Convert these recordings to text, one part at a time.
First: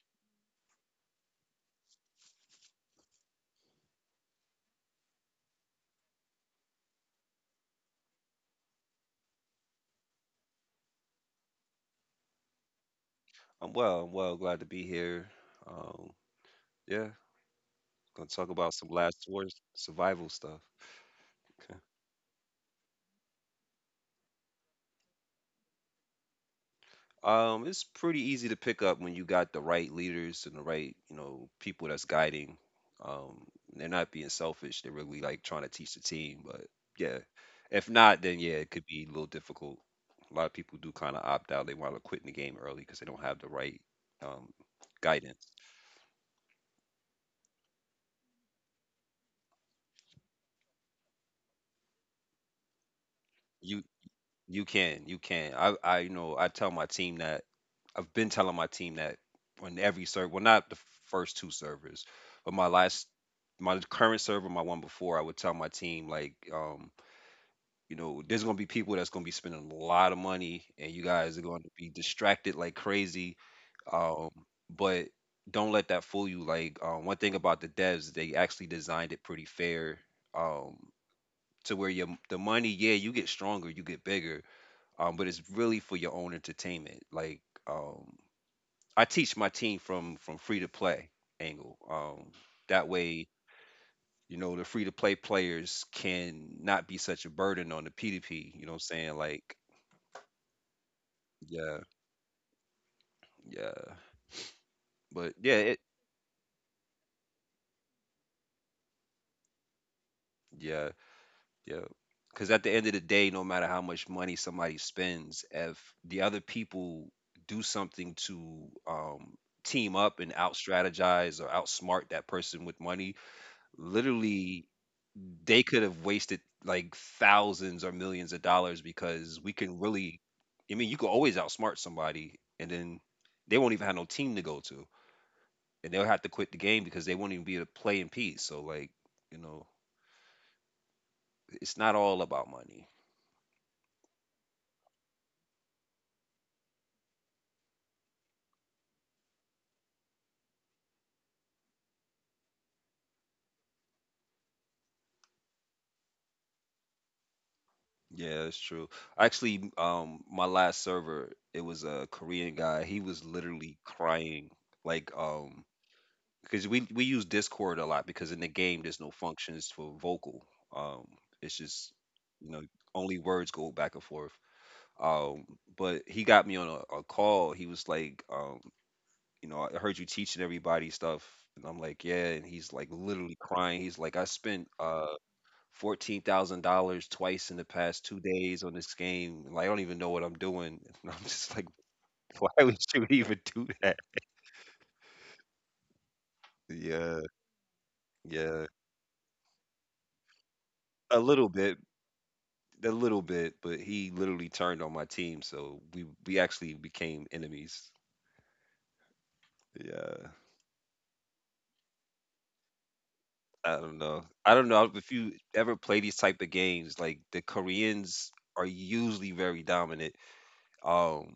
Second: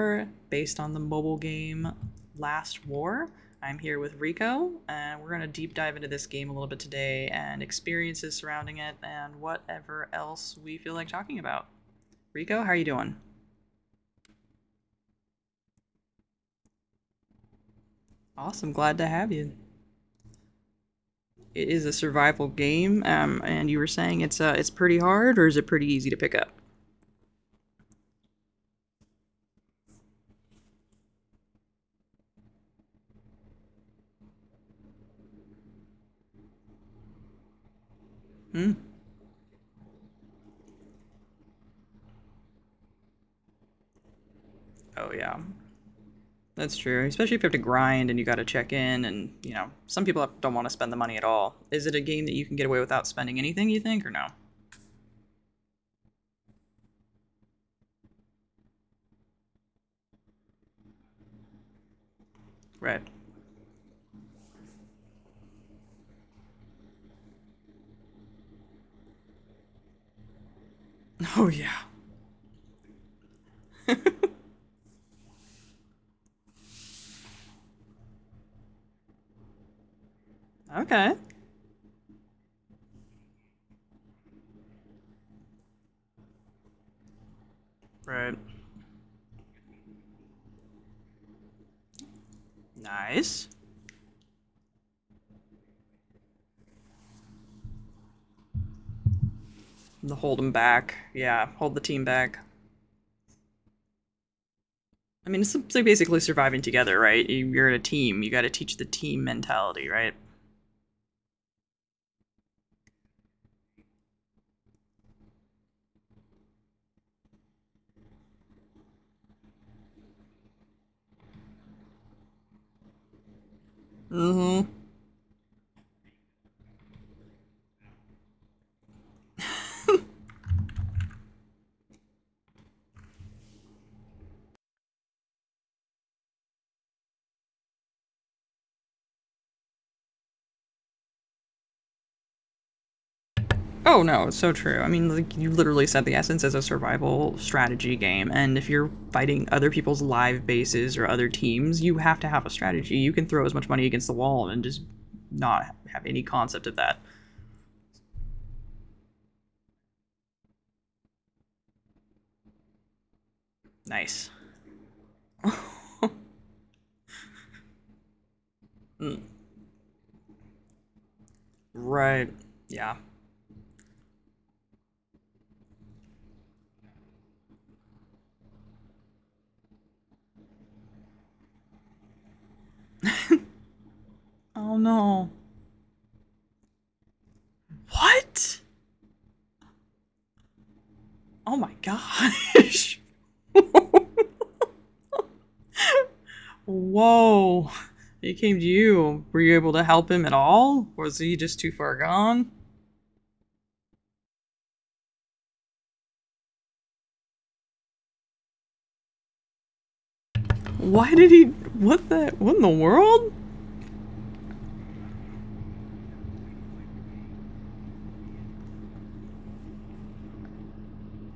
War, based on the mobile game Last War. I'm here with Rico, and we're going to deep dive into this game a little bit today and experiences surrounding it and whatever else we feel like talking about. Rico, how are you doing? I'm well. I'm well. Glad to be here. Um, yeah, gonna talk Awesome, about some glad to Last have War you. survival stuff. It Okay. is a survival game, and you were saying it's pretty hard, or is it pretty easy to pick up? It's pretty easy to pick up when you got the right leaders and the right, you know, people that's guiding. Um, they're not being selfish. They're really like trying to teach the team. But yeah, if not, then yeah, it Hmm? could be a little difficult. A lot of people do kind of opt out. They want to quit in the game early because they don't have the right um, Oh yeah, guidance. that's true, especially if you have to grind and you got to check in, and you know some people don't want to spend the money at all. Is it a game that you can get away without spending anything? You You think or no? You can, you can. You know, I tell my team that. I've been telling my team that on every server, well, not the first two servers, but my Right. last, my current server, my one before, I would tell my team like, you know, there's gonna be people that's gonna be spending a lot of money, and you guys are Oh going to yeah. be distracted like crazy. Um, but don't let that fool you. Like, one thing about the devs, they actually designed it pretty fair. Um, Okay. to where your the money, yeah, you get stronger, you get bigger, but it's really for your own entertainment. Like um, Right. I teach my team from free to play angle. That way, Nice. you know, the free to play players can not be such a burden on the P2P. You know what I'm saying? Like, The hold them back. Yeah, hold the yeah, team back. yeah, I but mean, it's yeah, it, simply basically surviving together, right? You're in a team. You got to teach the team mentality, right? yeah, yeah. Because at the end of the day, no matter how much money somebody spends, if the other people do something to team up and out strategize or outsmart that person with money, literally Mm-hmm. they could have wasted like thousands or millions of dollars because we can really I mean you can always outsmart somebody and then they won't even have no team to go to and they'll have to quit the game because they won't even be able to play in peace. So like, you know, it's not all about money. Oh no, it's so true. I mean, like you literally said, the essence is a survival strategy game, and if you're fighting other people's live bases or other teams, you have to have a strategy. You can throw as much money against the wall and just not have any concept of that. Yeah, it's true. Actually, my last server, it was a Korean guy. He was literally Nice. crying like because we use Discord a lot because in the game there's no functions for vocal. Um, it's just Right. you know Yeah. only words go back and forth. Um, but he got me on a call. He was like, you know, I heard you teaching everybody stuff, and I'm like, yeah. And he's like literally crying. He's like, I spent Oh no. $14,000 twice in the past two What? days on this game. And like, I don't even know what I'm doing. And I'm just Oh like, my why would gosh. you even do that? Yeah, Whoa. He came to yeah, you. Were you able to help him at all? Was a he little just too bit. far gone? A little bit, but he literally turned on my team, so we actually became enemies. Yeah. Why did he? What the? What in the world? I don't know. I don't know if you ever play these type of games. Like the Koreans are usually very dominant, um,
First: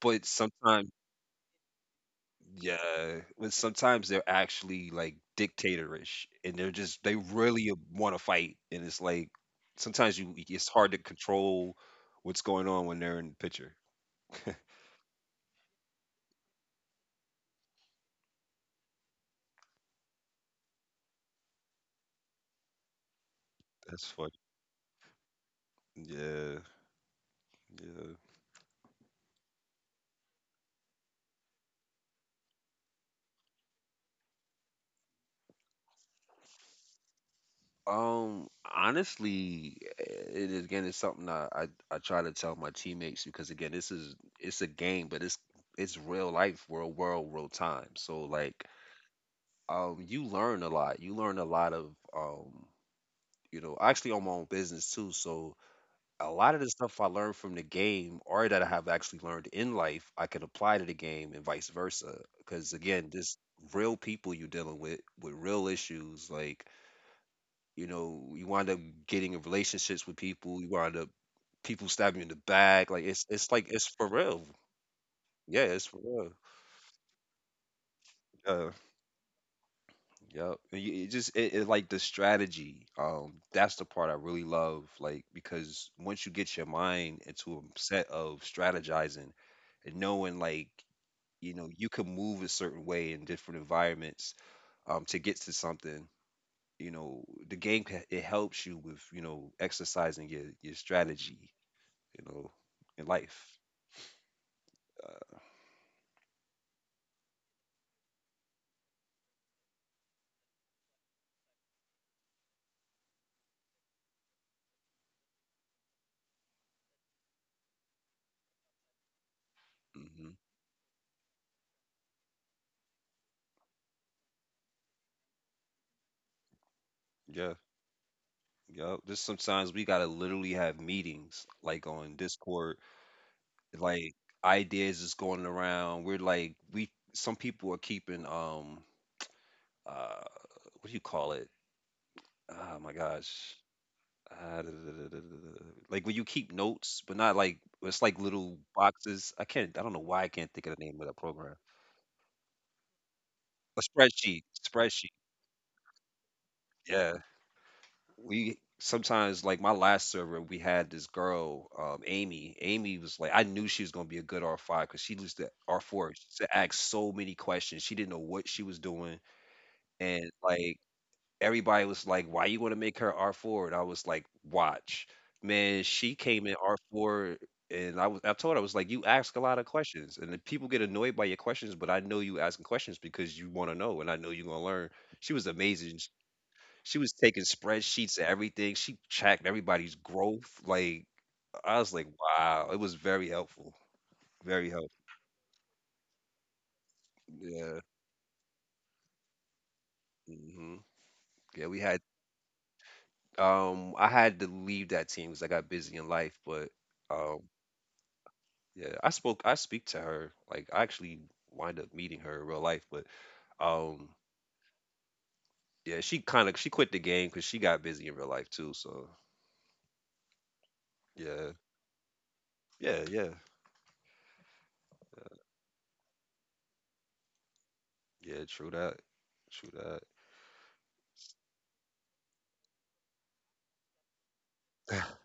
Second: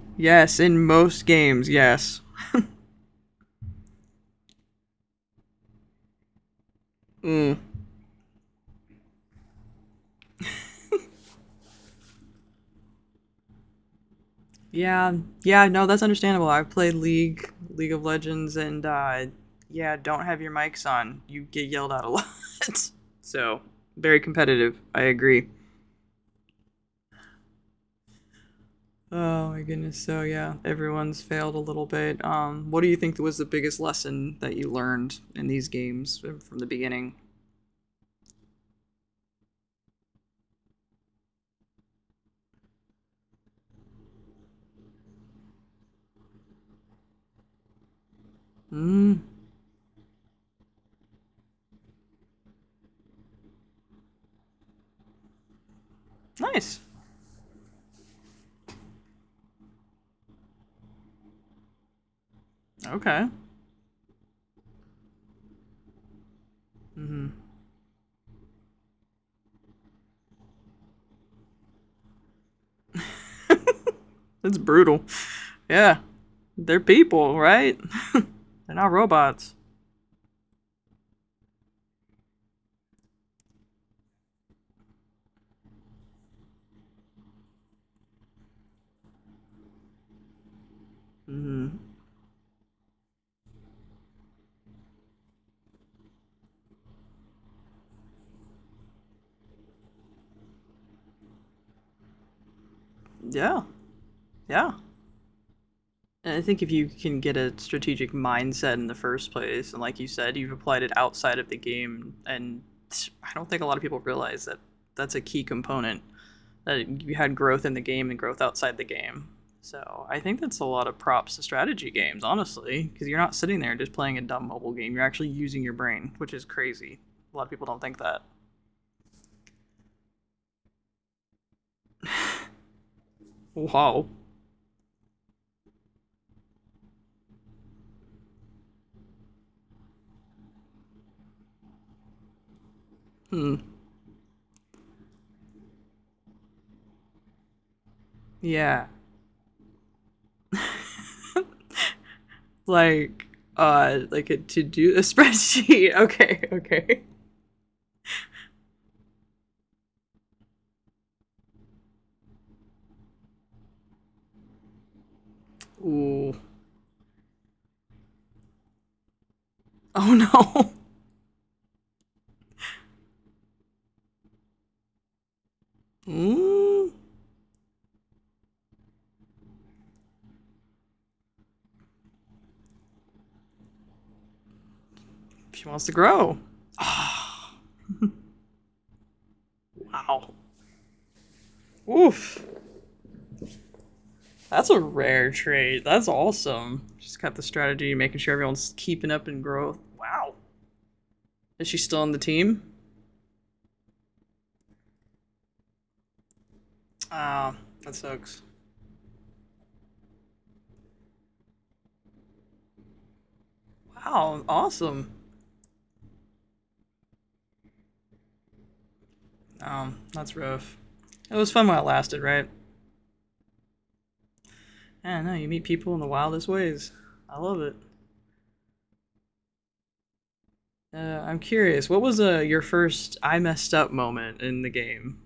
but Yes, in sometimes, most games, yes. yeah, but sometimes they're actually like dictatorish, and they're just they Mm. really want to fight, and it's like sometimes you it's hard to control what's going on when they're in the picture. Yeah, yeah, no, that's understandable. I've played League, League of Legends, and yeah, don't have your mics on. You get yelled at a lot. So, That's very funny. competitive. I agree. Yeah, yeah. Oh my goodness. So, yeah, everyone's failed a little bit. What do you think was the biggest lesson that you learned in these games from the beginning? Um, honestly, it is again it's something I try to tell my teammates because again this is it's a game, but it's real life, real world, real time. So like, Mm, you learn a lot. You learn a lot of you know, I actually own my own business too. So a lot of the nice. stuff I learned from the game or that I have actually learned in life, I can apply to the game and vice versa. Because again, Okay. this real people you're dealing with real issues like Mm-hmm. you know, you wind up getting in relationships with people. You wind up people stabbing you in the back. Like it's like it's for real. It's brutal. Yeah, it's Yeah, for real. they're people, right? Yeah, They're not robots. yeah. And you- It just it, it like the strategy. That's the part I really love. Like because once you get your mind into a set of strategizing and knowing like you know Mm, you can move a certain way in different environments to get to something you know the game ca- it helps you with you know exercising your strategy you know, in life. yeah, yeah. Uh, And I think if you can get a strategic mindset in the first place, and like you said, you've applied it outside of the game, and I don't think a lot of people realize that that's a key component that you had growth in the game and growth outside the game. So I hmm think that's a lot of props to strategy games, honestly, because you're not sitting there just playing a dumb mobile game. You're actually using your brain, which is crazy. A lot of Yeah, people don't think that. yeah. Just sometimes we gotta literally have meetings, like on Discord, Wow. like ideas is going around. We're like, we some people are keeping uh what do you call it? Oh my gosh. Hmm. Da- da- da- da- da- da- da. Like when you keep notes, but not like it's like little Yeah. boxes. I can't. I don't know why I can't think of the name of that program. like A like a spreadsheet. to do a Spreadsheet. spreadsheet. Okay, okay. Yeah. We sometimes like my last server we had this girl Amy. Amy was like I knew she was going to be a good R5 because she was the R4. She Ooh. used to ask so many questions. She didn't know what she was doing, Oh and no. like everybody was like why you want to make her R4, and I was like watch. Man, she came in Mm, R4, and I told her, I was like, you ask a lot of questions and the people get annoyed by your questions, but I know you asking questions because you want to know, and I know you're going to learn. She was she wants to amazing. grow. She was taking Ah, spreadsheets and everything. She tracked everybody's wow. growth. Like I was like, Oof. wow, it was very helpful. That's Very a helpful. rare trait. That's awesome. She's got the Yeah. strategy, making sure everyone's keeping up in growth. Wow. hmm Is Yeah, she we still had on the team? I had to leave that team because I got busy in life, but um Ah, oh, that sucks. yeah, I speak to her. Like I actually wind up meeting her in real life, but um Wow, awesome. yeah, she kind of she quit the game because she got busy in real life too. So That's rough. It was yeah, fun while it lasted, right? yeah, yeah, Yeah, I don't know, you meet people in the wildest ways. I love it. yeah. True that. True that. I'm curious. What was your first "I messed up" moment in the game?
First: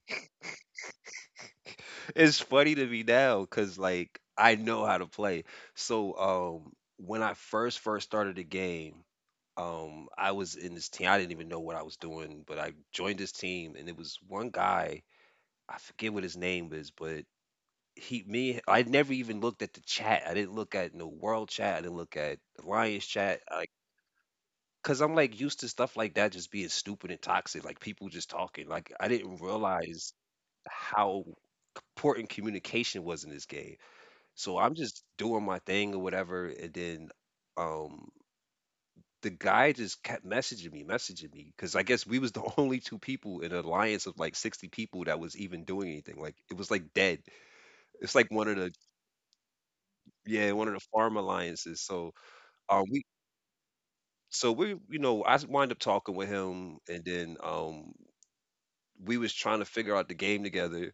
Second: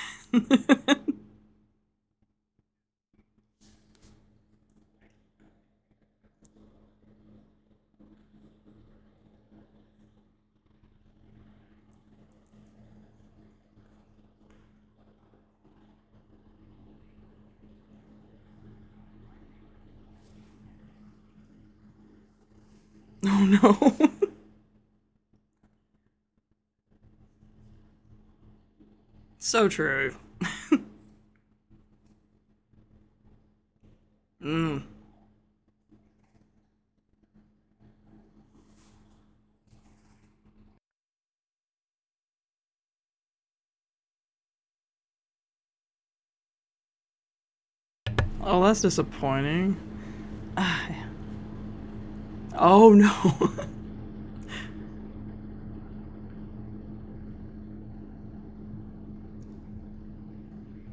Oh It's funny to me now because like I know how to play. So when I first started the game, I was in this team. I didn't even know what I was doing, but I joined this team and it was one guy, I forget what his name is, but he me I never even looked at the chat. I didn't look at no world chat, I didn't look at Alliance chat. Like no. cause I'm like used to stuff like that just being stupid and toxic, like people just talking. Like I didn't So true. realize how important communication was in this game. So I'm Mm. just doing my thing or whatever, and then um the guy just kept messaging me, because I guess we was the only two people in an alliance of like 60 people that was even doing anything. Like it was like dead. It's like one of Oh, the that's disappointing. Yeah, one of the Ah, farm alliances. So um oh we no. We you know, I wind up talking with him and then we was trying to figure out the game together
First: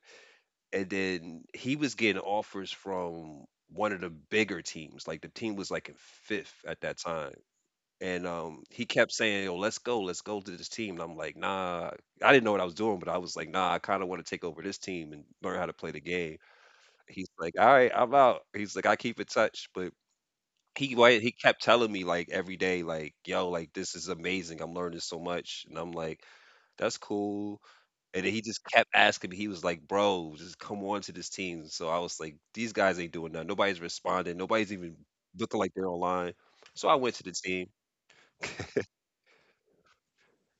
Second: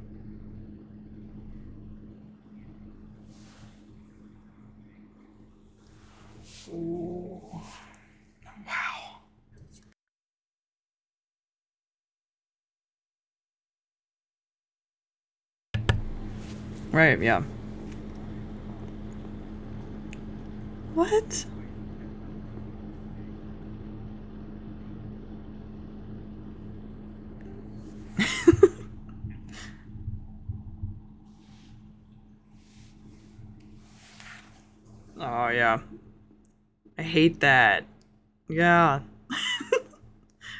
and then he was getting offers from one of the bigger teams. Like the team was like in fifth at that time. And he kept saying, "Yo, let's go to this team." And I'm like, "Nah." I didn't know what I was doing, but I was like, "Nah, I kind of want to take over this team and learn how to play the game." Right? He's Yeah. like, "All right, I'm out." He's like, "I keep in touch," but he What? kept telling me like every day, like, "Yo, like this is amazing. I'm learning so much," and I'm like, "That's cool." And then he just kept asking me. He was like, "Bro, just come on to this team." So I was like, "These guys ain't doing nothing. Nobody's responding. Nobody's even Oh looking like yeah. they're online." So I I went to the hate team. that. Yeah.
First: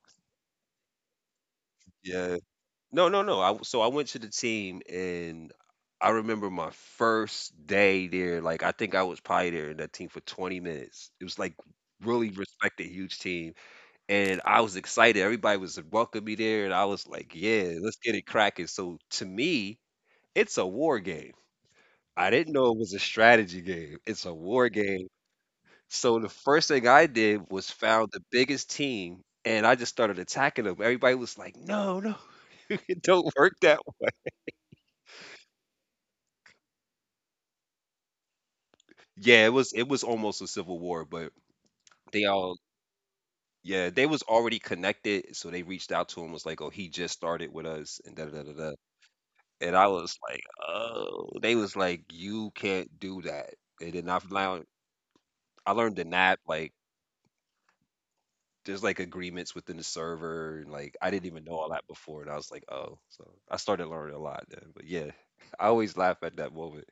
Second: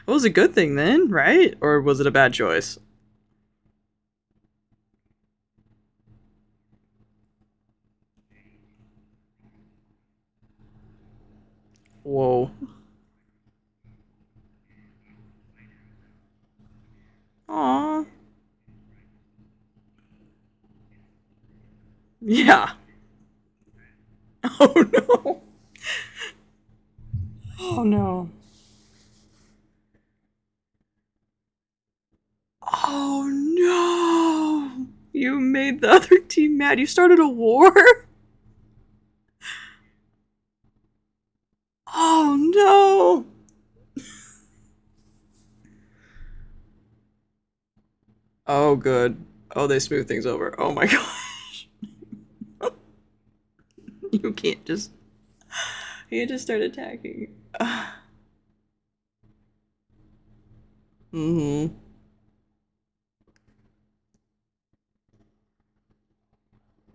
It was a good thing then, right? Or was it a bad Yeah, choice? no, no, no. I w so I went to the team, and I remember my first day there, like, I think I was probably there in that team for 20 minutes. It was, like, really Whoa. respected huge team, and I was excited. Everybody was welcoming me there, and I was like, "Yeah, let's Aw. get it cracking." So, to me, it's a war game. I didn't know Yeah. it was a strategy game. It's a war Oh game. no. So, the first thing I did was Oh found the no. biggest team, and I just started attacking them. Everybody was like, "No, no. It don't Oh work that way." no! You made the other team mad. You started a war? Yeah, it was almost a civil war, but they Oh all no! yeah, they was already connected, so they reached out to him was like, "Oh, he just started with us," and da da da da. Da. Oh good. Oh, And they I smooth was things like, over. Oh my god. "Oh," they was like, "You can't do that." And then You can't just I learned the you can't nap just start like attacking. Uh, there's like agreements within the server, and like I didn't even know all mm-hmm. that before, and I was like, "Oh," so I started learning a lot then. But yeah, I always laugh at that moment.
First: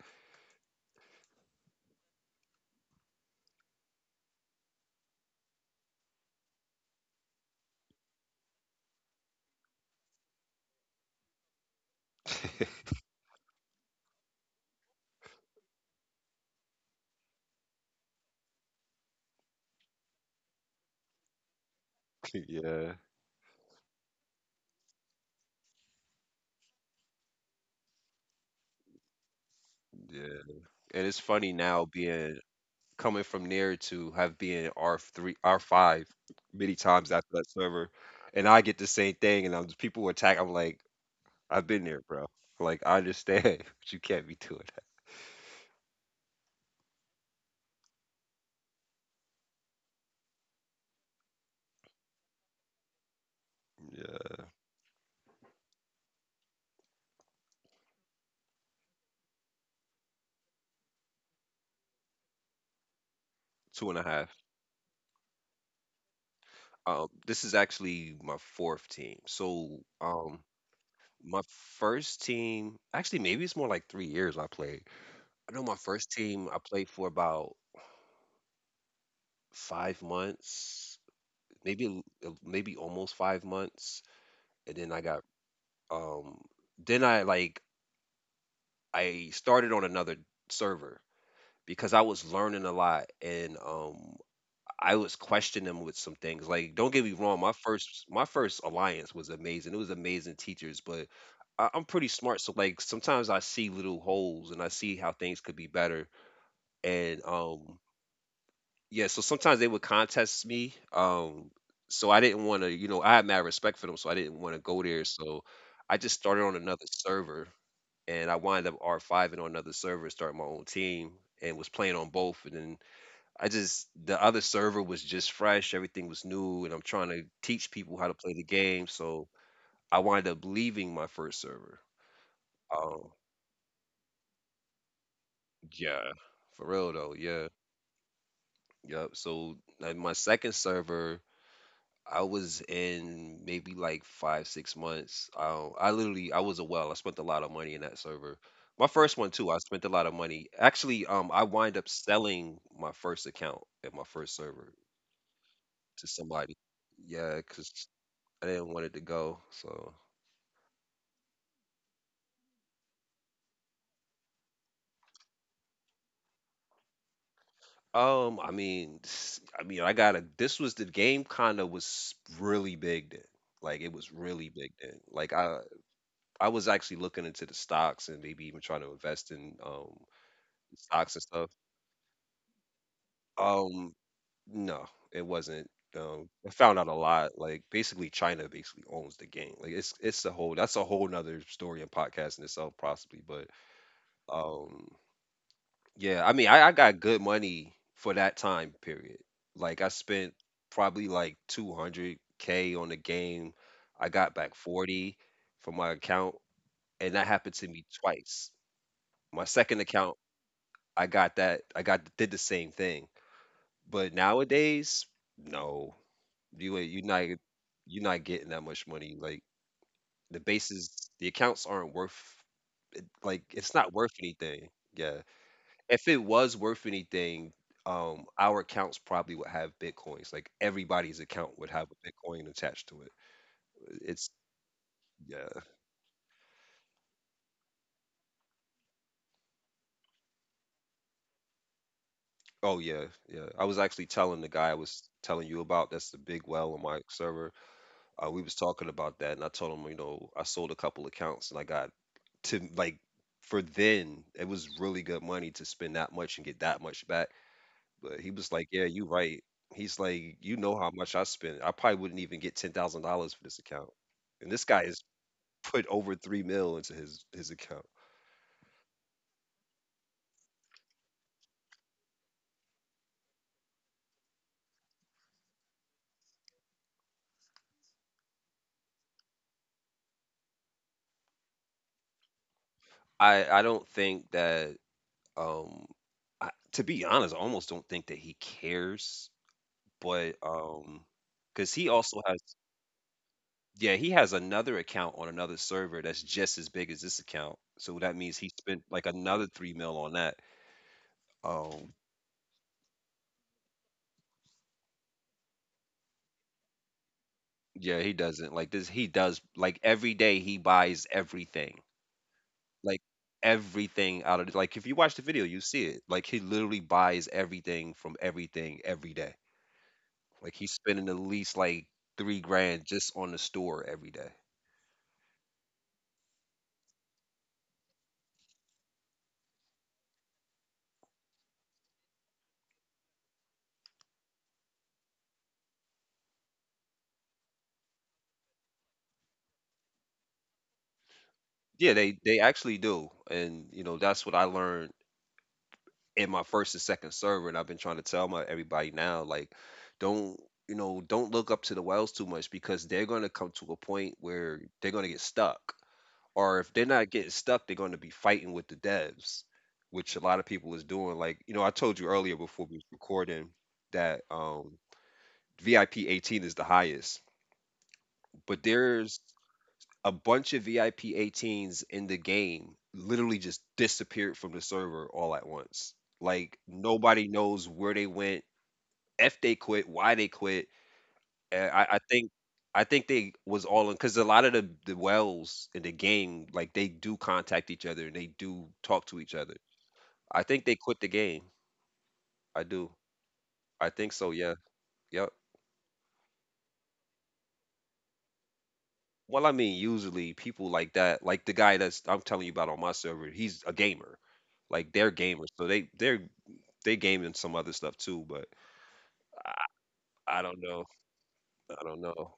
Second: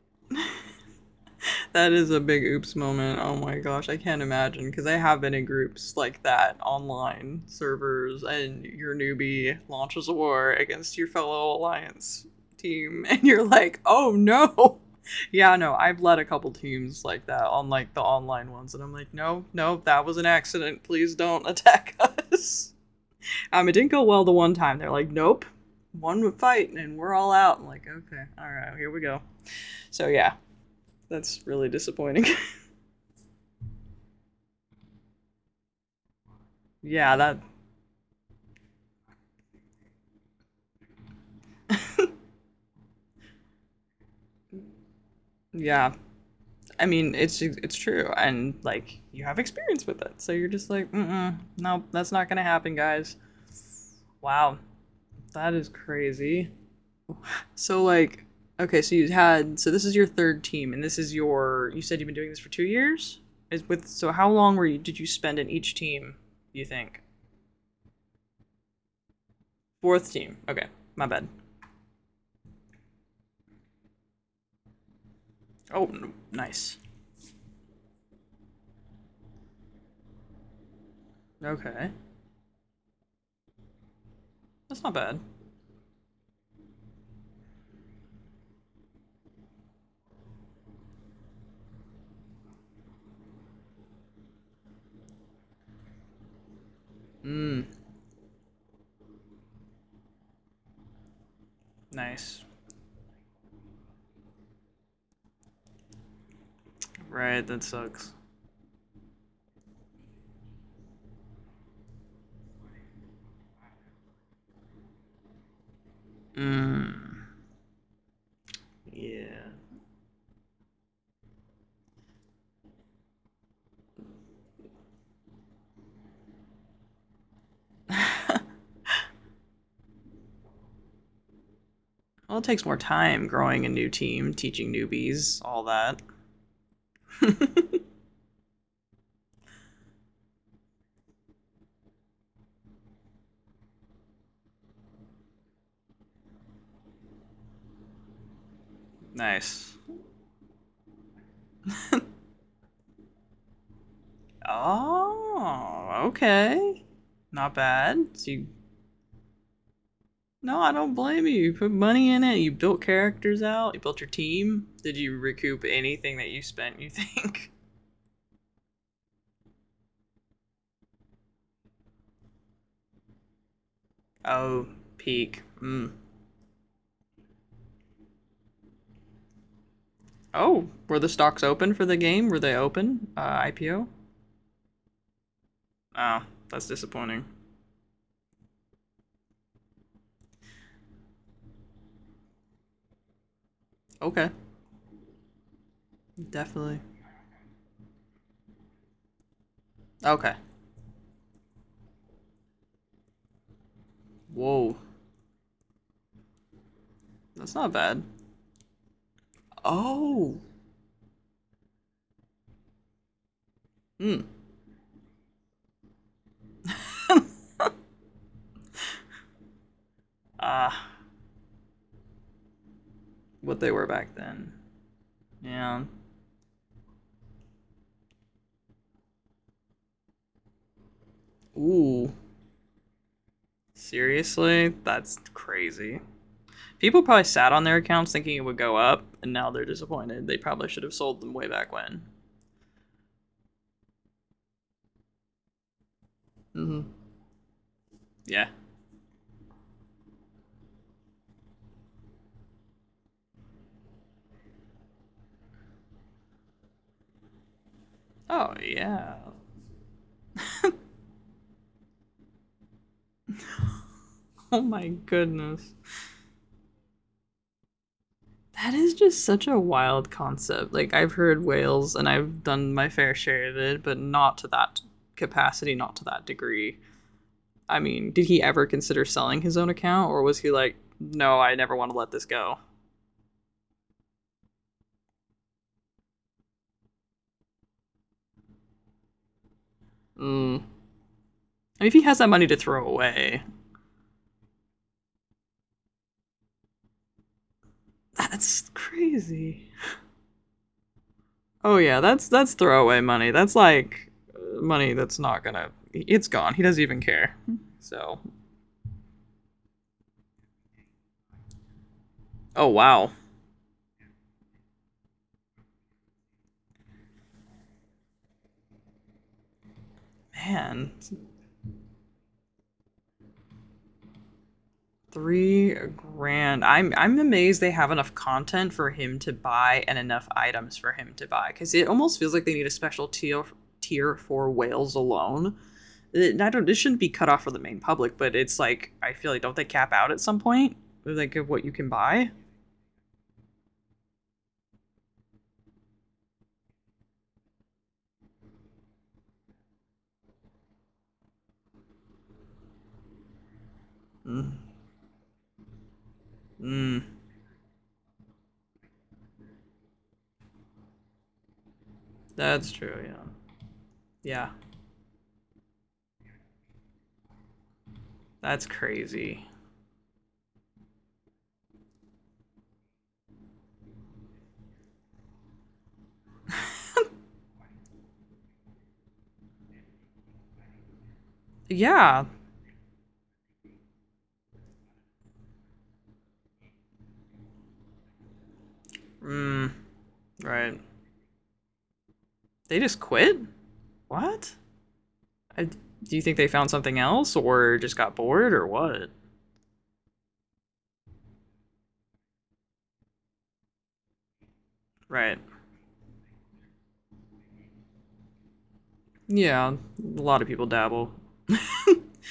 That is a big oops moment. Oh my gosh, I can't imagine because I have been in groups like that online servers, and your newbie launches a war against your fellow alliance team, and you're like, oh no. Yeah, no, I've led a couple teams like that on like the online ones, and I'm like, no, no, that was an accident. Please don't attack us. Yeah, It didn't go well the one time. They're like, nope, one fight, and we're all out. I'm like, okay, all right, here we go. So yeah, yeah, and it's that's funny really now disappointing. being coming from there to have been R3, R5 many times Yeah, after that that server. And I get the same thing, and people attack. I'm like, I've been there, bro. Like, I understand, but you can't be doing yeah. I mean, it's true and like you have experience with it. So you're just like, no, that's not going to happen, guys." that. Yeah, Wow. That is crazy. So like, okay, so you had so this is your third team and this is your you said you've been doing this for 2 years? Is with two and a so half. how long were you did you spend in each team, you think? This is actually my fourth team. So, Fourth team. Okay. My bad. my first team, actually, maybe it's more like 3 years I played. I know my Oh, first team I nice. played for about 5 months, Okay. maybe maybe almost 5 months, and That's then not I bad. got. Um, then I started on another server because I was learning a lot, and I was questioning them with some things. Like, don't get me wrong, my Mm, first my first alliance was amazing. It was amazing teachers, but I'm pretty smart, nice. so like sometimes I see little holes and I see how things could be better. And Right, that sucks. yeah, so sometimes they would contest me. So I didn't want to, you know, I had mad respect for them, so I didn't want to go there. So I just started on another Mm. server, and I wind up R5ing on Yeah. another server, starting my own team, and was playing on both. And then I just the other server was just fresh, everything was new, and I'm trying to teach people how to play the game. So I wind up leaving my first server. Well, it takes more Um, time growing a new team, teaching newbies, all that. yeah, for real though, yeah, yep. So like, my second server I was in maybe like five, 6 months. I literally, I was a well. I spent a lot of money in that server. My first one too. I Nice. spent a lot of money. Actually, I wind up selling my first account at my first server to Oh, somebody. okay. Yeah, Not because bad. So I you, didn't want it to go. So, no, I don't blame you. You put money in it. You built characters out. You built your team. Did you recoup anything that you spent? You think? I mean, I mean, I got a. This was the game. Kind of was really big then. Like it was really big Oh, then. Peak. Mm. I was actually looking into the stocks and maybe even trying to invest in Oh, were stocks the and stuff. stocks open for the game? Were they open? Um, IPO? no, it wasn't. Oh, I that's found out a disappointing. lot. Like basically, China basically owns the game. Like it's a whole that's a whole nother story and podcast in itself, possibly. But Okay. um, yeah, I mean, I Definitely. got good money for that time period. Like I spent Okay. probably like 200 k on the game. I got back Whoa. 40 from my account, and that happened That's to not me bad. twice. My second account, Oh. I got that. I got did the same thing. But Hmm. nowadays, no. You ain't you not you're not getting that much money. Like the bases, Ah, the accounts aren't worth like what it's they were not worth back then. anything. Yeah. Yeah. If it was worth anything, our accounts probably would have bitcoins. Like everybody's account would have a Ooh. bitcoin attached to it. It's Seriously? That's yeah. crazy. People probably sat on their accounts thinking it would go up, and now they're disappointed. They probably should have sold them way back when. Oh yeah, yeah. I was actually telling the guy I was telling you about, that's the big well on Mm-hmm. my server. We Yeah. was talking about that, and I told him, you know, I sold a couple accounts, and I got to like for then it was really good money to spend that much and get that much back. But he was Oh, like, "Yeah, you yeah. right." He's like, "You know how much I spent? I probably wouldn't even get $10,000 for this account." And Oh this guy my has goodness. put over three mil into his account. That is just such a wild concept. Like, I've heard whales and I've done my fair share of it, but not to that capacity, not to that degree. I mean, did he ever consider selling his own account, or was he like, no, I never want to let this go? I don't think that um, to be honest, I almost don't think that he cares, but Mm. Because I he mean, if he also has that has. money to throw away, Yeah, he has another account on another server that's just as big as this account, so that means he that's spent, like, another 3 crazy. mil on that. Oh Oh, yeah, that's throwaway money. That's like money that's not gonna. It's gone. He doesn't even care. yeah, he So, doesn't like, this he does like, every day he buys everything, oh like, wow, everything out of it. Like, if you watch the video, you see it, like, he literally buys everything from everything every day. Like, he's man, spending at least, like, 3 grand just on the store every day. 3 grand. I'm amazed they have enough content for him to buy and enough items for him to buy because it almost feels like they need a special tier for whales alone. I don't. It shouldn't be cut off for the main public, but it's like I feel like don't they cap out at some point? Like of what you can Yeah, buy. they actually do, and, you know, that's what I learned in my first and second server, and I've been trying to tell my everybody now, like, don't you know, don't look up to the wells too much because they're gonna come to a point Mm, where they're gonna get stuck. Or if they're mm, not getting stuck, they're gonna be fighting with the devs, which a lot of people is doing. Like, you know, I told you earlier before that's we was true. Yeah. recording that Yeah. VIP 18 is the highest, but That's there's crazy. a bunch of VIP 18s in the game literally just disappeared from the server all at once. Like nobody knows where they went, if they quit, why they quit. And I think Yeah. They was all in because a lot of the wells in the game, like they do contact each other and they do talk to each other. Mm, I think they right. quit the game. I They do. just quit. I think so. Yeah. What? Yep. Do you think they found something else or just got bored or what? Well, I mean, usually people like that, like the guy that's I'm telling you about on my server, he's a gamer like they're Right. gamers, so they game in some other stuff too, but Yeah, a I lot of don't people know. dabble. I don't know.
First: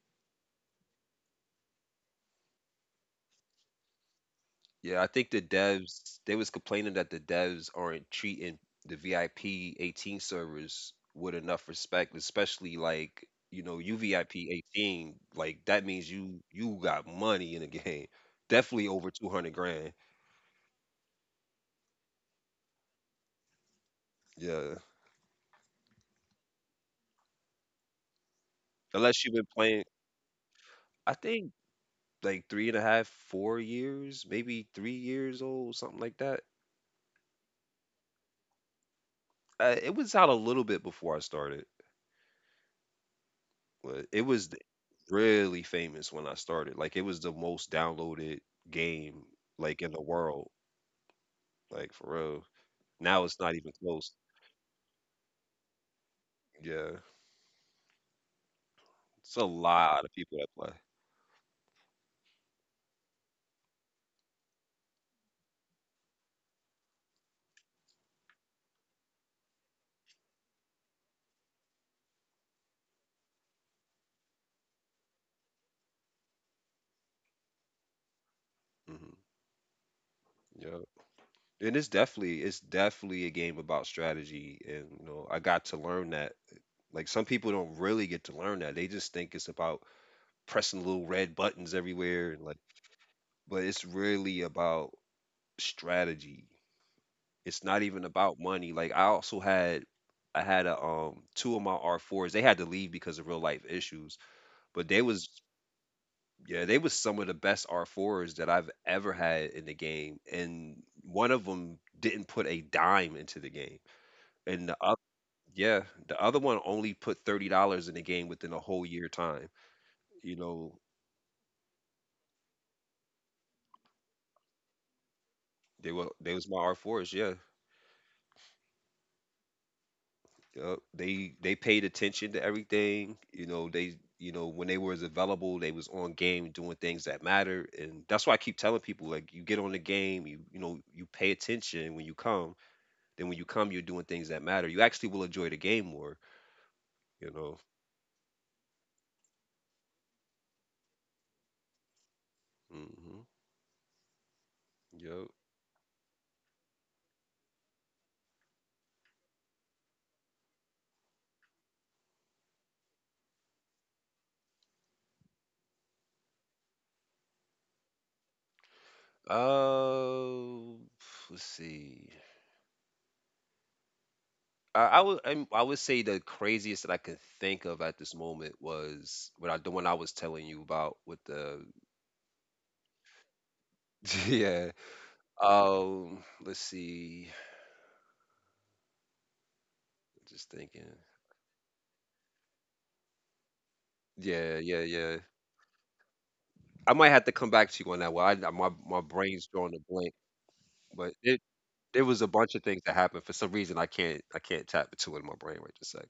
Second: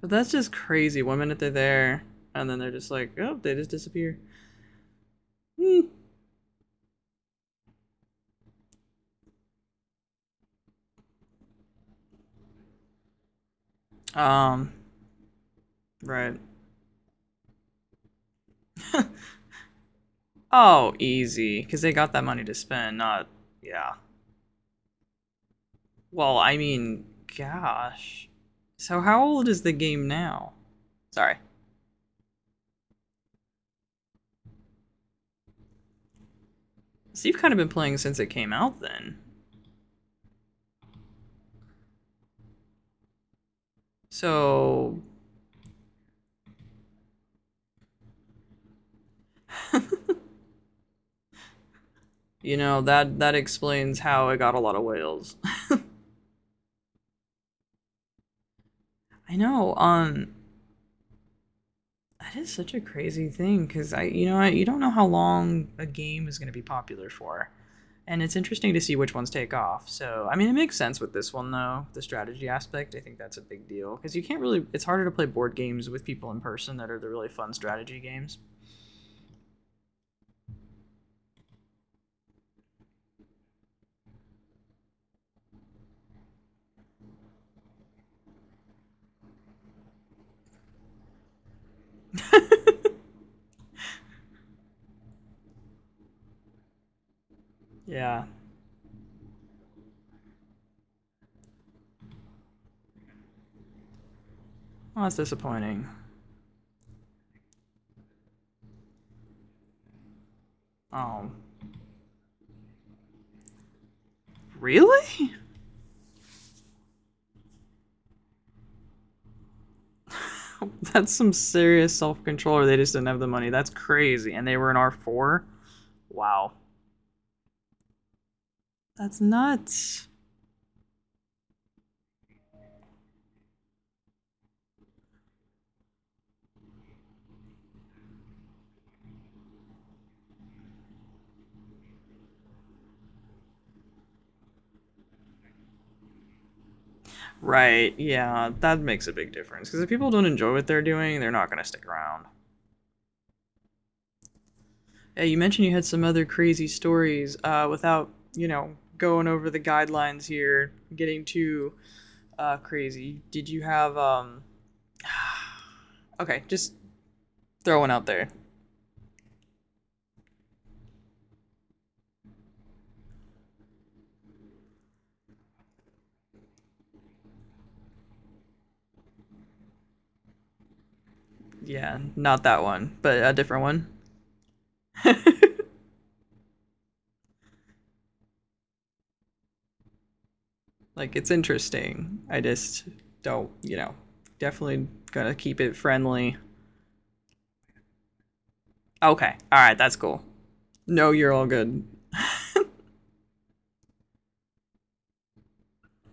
But that's just crazy. One minute they're there, and then they're just like, oh, they just disappear. Yeah, I think the Hmm. devs they was complaining that the devs aren't treating the VIP 18 servers with enough respect, especially like you know you VIP Um, 18 like that means right. You got money in the game, definitely over 200 grand. Oh, easy. Because they got that money to spend, not. Yeah. Yeah, Well, I mean, gosh. So, how unless you've old been is the playing, game now? I Sorry. think like three and a half, 4 years, maybe 3 years old, something like that. So, you've kind of been playing since it came out then. It was out a little bit before I started, but it was So, really famous when I started. Like it was the most downloaded game like in the world. Like for real. you know, that, Now that it's not even explains close. how it got a lot of whales. Yeah, I it's a know. lot of Um, people that play. that is such a crazy thing because I, you know, I, you don't know how long a game is going to be popular for, and it's interesting to see which ones take off. So, I mean, it makes sense with this one though. The strategy aspect, I think that's a big deal because you can't really. It's harder to play board games with people in person that are the really fun strategy games. Hmm. Yeah, and it's definitely a game about strategy, and you know I got to learn that. Like some people don't really get to learn that. They just think it's about pressing little red buttons everywhere, and like, but it's really about strategy. It's not even Yeah. about money. Like I also had. I had a two of my R4s. They had to leave because of real life issues, but Well, they that's was disappointing. yeah, they was some of the best R4s that I've ever had in the game, and Oh, one of them didn't put a dime into the game. And the other really? yeah, the other one only put $30 in the game within a whole year time. You know, That's some serious self control, or they just didn't have the money. That's crazy. And they were an R4. they were they Wow. was my R4s, yeah. That's nuts. Yup. They paid attention to everything. You know, they you know when they was available, they was on game doing things that matter, and that's why I keep telling people like you get on the game, you know you pay attention when you come. Then when you come, you're doing things that matter. You actually will enjoy the game more. You know. Right. Yeah, that makes a big difference because if people don't enjoy what they're doing, they're not going to stick around. Hmm. Yeah, Yep. you mentioned you had some other crazy stories without, going over the guidelines here, getting too crazy. Did you have, okay, just throw one out there. Uh, let's see. I would say the craziest that I could think of at this moment was what I, the one I was telling you about with the. Yeah, not that one, but a different one. Yeah. Let's see. Just thinking. Like, it's interesting. I just don't, you know, Yeah, yeah, definitely yeah. going to keep it friendly. I might have to come back to you on that one. My my Okay. brain's All right. drawing a That's blank, cool. No, but you're it all good. there was a bunch of things that happened. For some reason, I can't tap into it in my brain right this second.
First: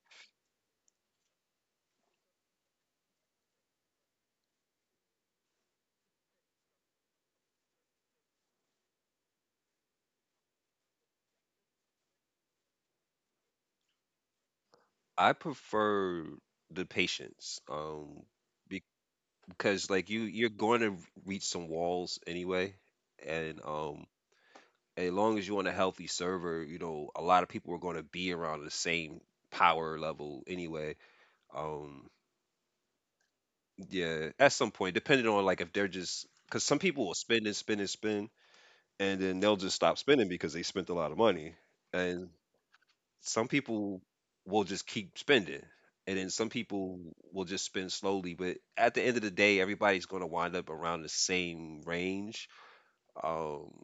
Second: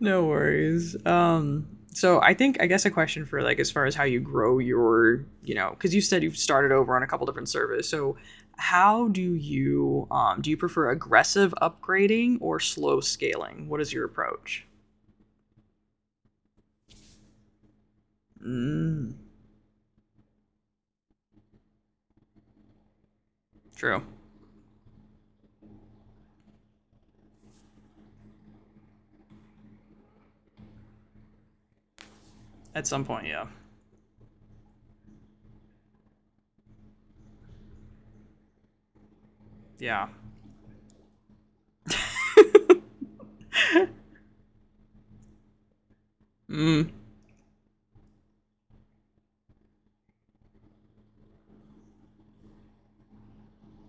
No worries. So I think I guess a question for like as far as how you grow your, because you said you've started over on a couple different servers. So how do you prefer aggressive upgrading or slow scaling? What is your approach? I prefer the patience, be- Mm, because like you you're going to reach some walls anyway, and true. As long as you're on a healthy server, you know a lot of people are going to be around the same power level anyway. Um, At some point, yeah, Yeah, at some point, depending on like if they're just because some people will spend and spend and spend, and then they'll just stop yeah. spending because they spent a lot of money, and some people will just keep spending, and then some Mm, people will just spend slowly. But at the end of the day, everybody's going to wind up around the same range. Um,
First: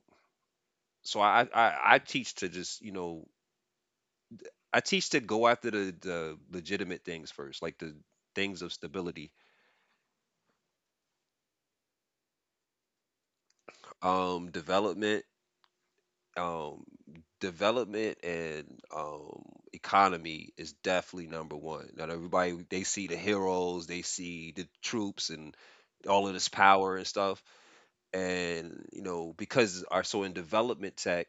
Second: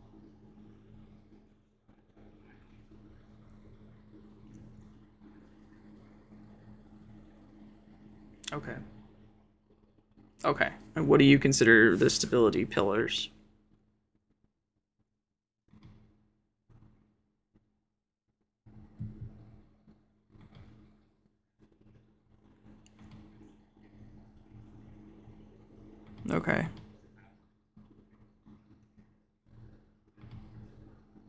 so I teach to just you know I teach to go after the legitimate things first, like the things of okay, stability, okay. And what do you consider the stability pillars? Development um, and economy is definitely number one. Now everybody they see the heroes, they see the troops, and all of this Okay, power and stuff. And you know, because are so in development tech,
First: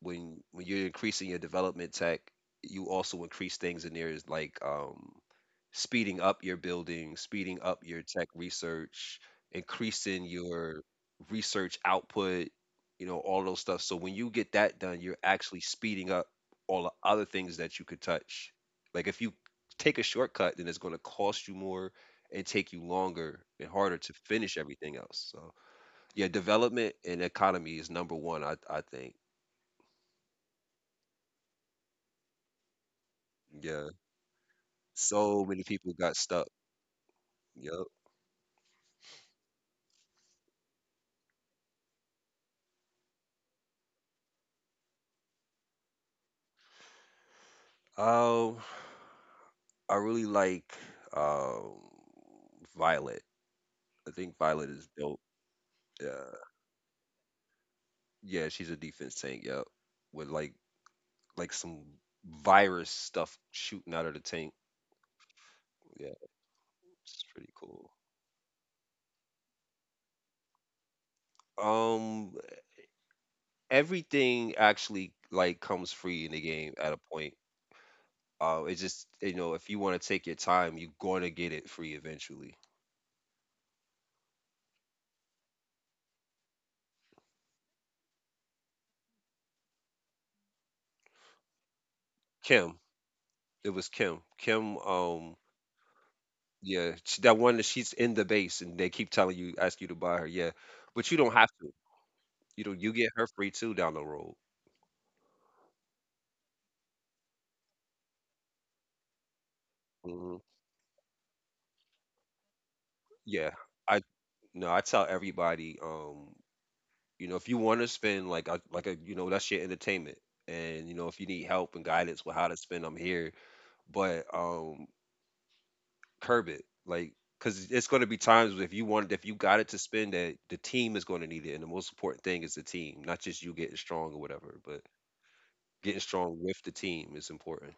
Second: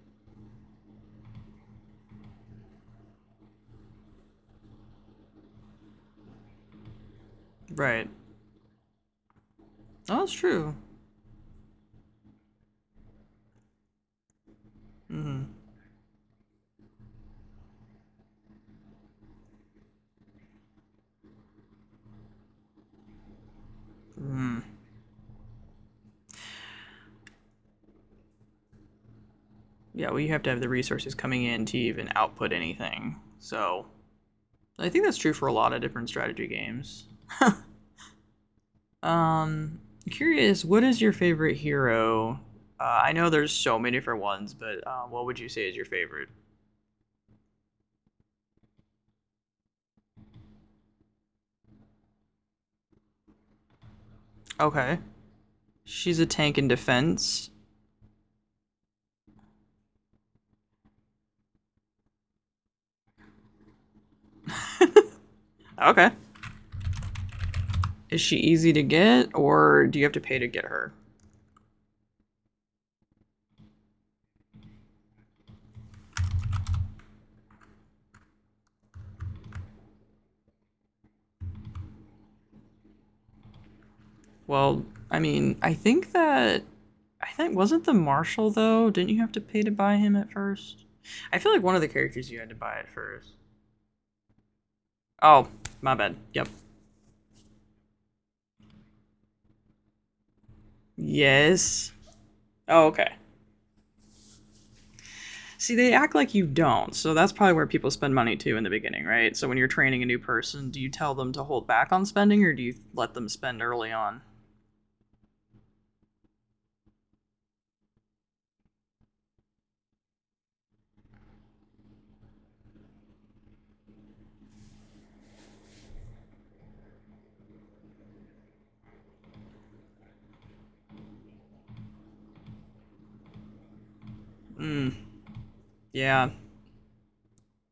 when you're increasing your development tech, you also increase things in there is like speeding up your building, speeding up your right. tech research, Oh, increasing that's true. your research output, you know, all those stuff. So when you get that done, you're Mm-hmm. actually speeding up all the other things that you could touch. Like if you take a shortcut, then it's going to cost you more and take you longer and harder to finish Mm. everything else. So yeah, development and economy is number one. I think. Yeah, well, you have to have the resources coming in to even output anything. Yeah, So I think that's true so for a many lot of people different got stuck. strategy games. Yep. Um, curious, what is your favorite hero? I know there's so many different ones, but what would you say is your favorite? Um, I really like um Violet. I think Violet is Okay, dope. Yeah, she's a tank in defense. yeah, she's a defense tank. Yep, with like some virus stuff shooting out of the tank. Yeah, Okay, it's pretty cool. is she easy to get, or do you have to pay to get her? Um, Everything actually like comes free in the game at a point. It's just you know, if you want to take your time, you're gonna get it free eventually. Well, I mean, I think that I think wasn't the marshal though? Didn't you have to pay to buy him at first? I feel like one of the characters you had to Kim, buy at first. it was Kim. Kim. Oh, my bad. Yep. Yeah, she, that one that she's in the base, and they keep telling you, ask you to buy her. Yeah, but you don't have to. Yes. You know, Oh, you get okay. her free too down the road. See, they act like you don't. So that's probably where people spend money too in the beginning, right? So when you're training a new hmm person, do you tell them to hold back on spending or do you let them Yeah, spend early I on? no, I tell everybody, you know, if you want to spend like a you know that's your entertainment, and you know if you need help and guidance with how to spend, I'm here. But curb it, like because it's going to be times if you want if you got it to spend that the team is going to need it, and the most important thing is the team, not just you getting strong or whatever, but Mm, getting yeah, strong with the team is important.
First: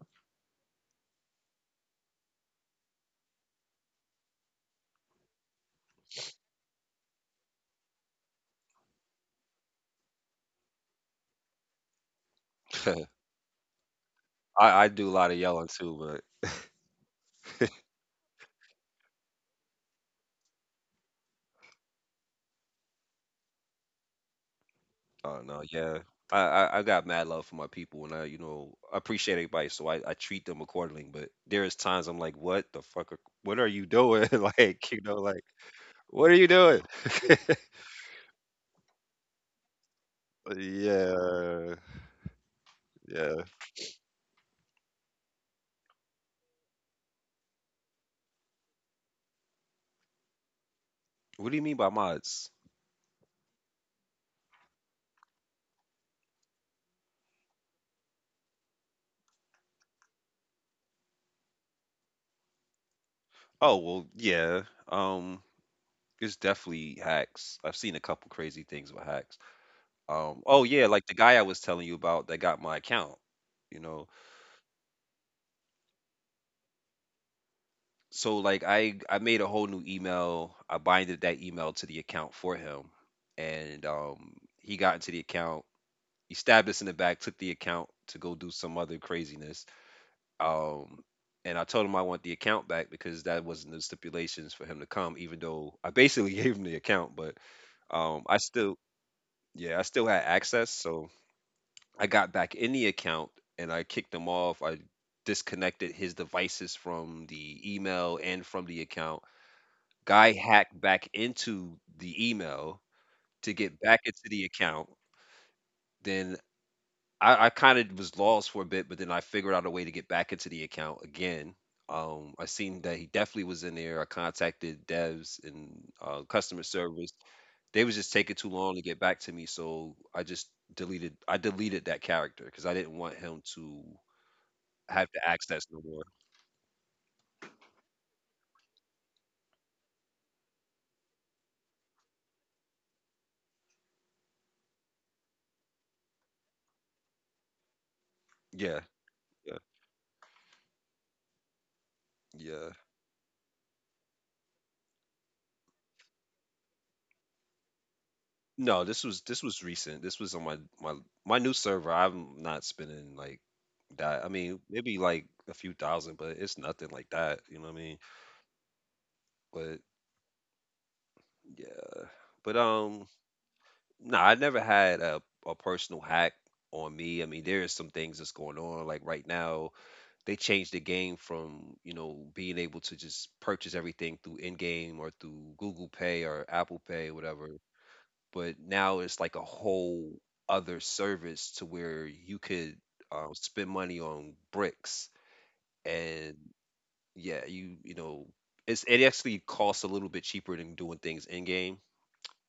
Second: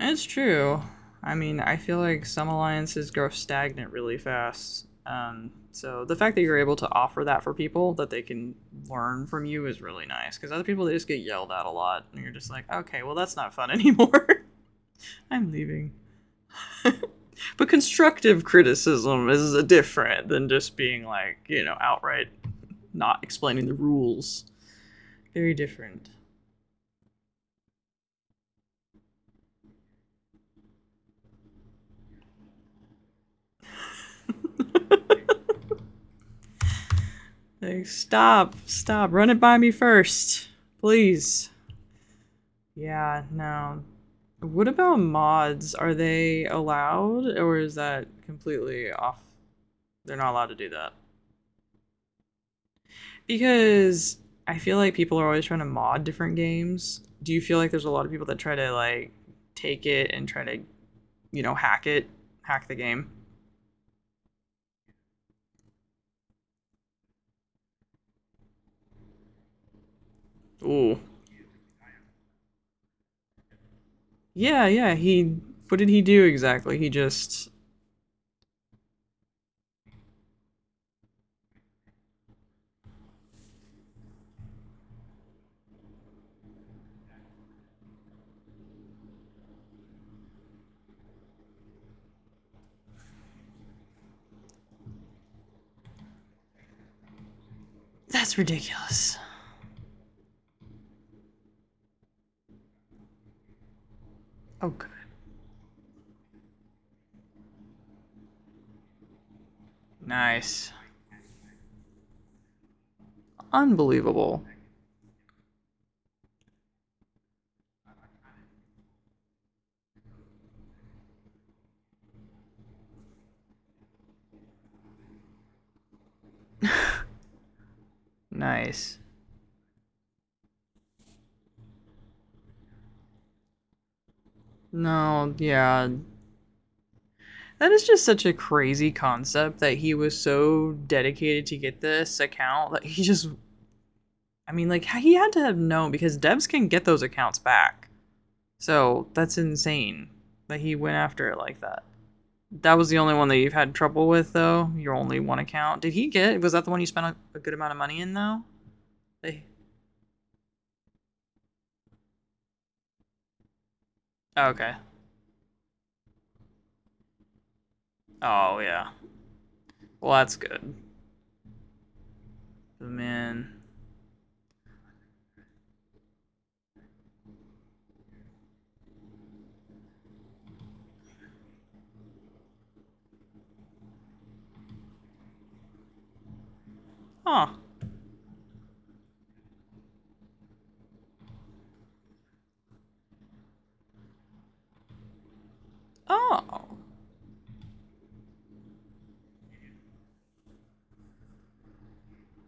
it's true. I mean, I feel like some alliances grow stagnant really fast. So the fact that you're able to offer that for people that they can learn from you is really nice because other people they just get yelled at a lot and you're just like, okay, I, well that's not fun anymore. I do a lot of I'm yelling leaving. too, but But constructive criticism is different than just being like, you know, outright not explaining the rules. I don't Very know. Yeah, different. I got mad love for my people, and I you know I appreciate everybody, so I treat them accordingly. But there is times I'm like, what the fuck? What are you doing? like you know, like what are you doing? Like, stop, run it by me first, please. yeah, Yeah, yeah. no. What about mods? Are they allowed, or is that completely off? They're not allowed to do that. What do you mean by mods? Because I feel like people are always trying to mod different games. Do you feel like there's a lot of people that try to, like, take it and try to hack it, hack the game. Oh, well, yeah. Um, it's definitely hacks. I've seen a couple crazy things with hacks. Oh yeah, Ooh. like the guy I was telling you about that got my account, you know. Yeah, yeah, he. What did he do exactly? He just. So like I made a whole new email. I binded that email to the account for him. And He got into the account. He stabbed us in the back, took the account to go do some other craziness. Um and I told him I want the account back because that wasn't the stipulations for him to come, even though I basically gave him the account, but I That's still ridiculous. Yeah, I still had access, so I got back in the account and I kicked him off. Oh, I good. disconnected his devices from the email and from the account. Guy Nice. hacked back into the email to get back into Unbelievable. the account. Then I kind of was lost for a bit, but then I figured out a way to get back into the account again. I seen that he definitely was in there. I contacted devs and customer service. They was just taking too long to Nice. get back to me, so I just deleted I deleted that character because I didn't want him to have to No, access no yeah. more. That is just such a crazy concept that he was so dedicated to get this account that he just. I mean, like, he had to have known because devs can get those accounts back. Yeah, So that's yeah, insane that he went after it like that. yeah. That was the only one that you've had trouble with, though. Your only one account. Did he get? Was that the one you spent a good amount of money in, though? No, They, this was recent. This was on my my new server. I'm not spending like that. I oh, mean, okay. maybe like a few thousand, but it's nothing like that. You know what I mean? Oh yeah. But Well, that's good. yeah, but Man. no, I never had a personal hack on me. I mean, there is some things that's going on like right now they changed the game from you know being able to just purchase everything through in-game or through Google Pay or Apple Pay Huh. whatever, but now it's like a whole other service to where you could spend money on bricks and Oh. yeah you know it's it actually costs a little bit cheaper than doing things in-game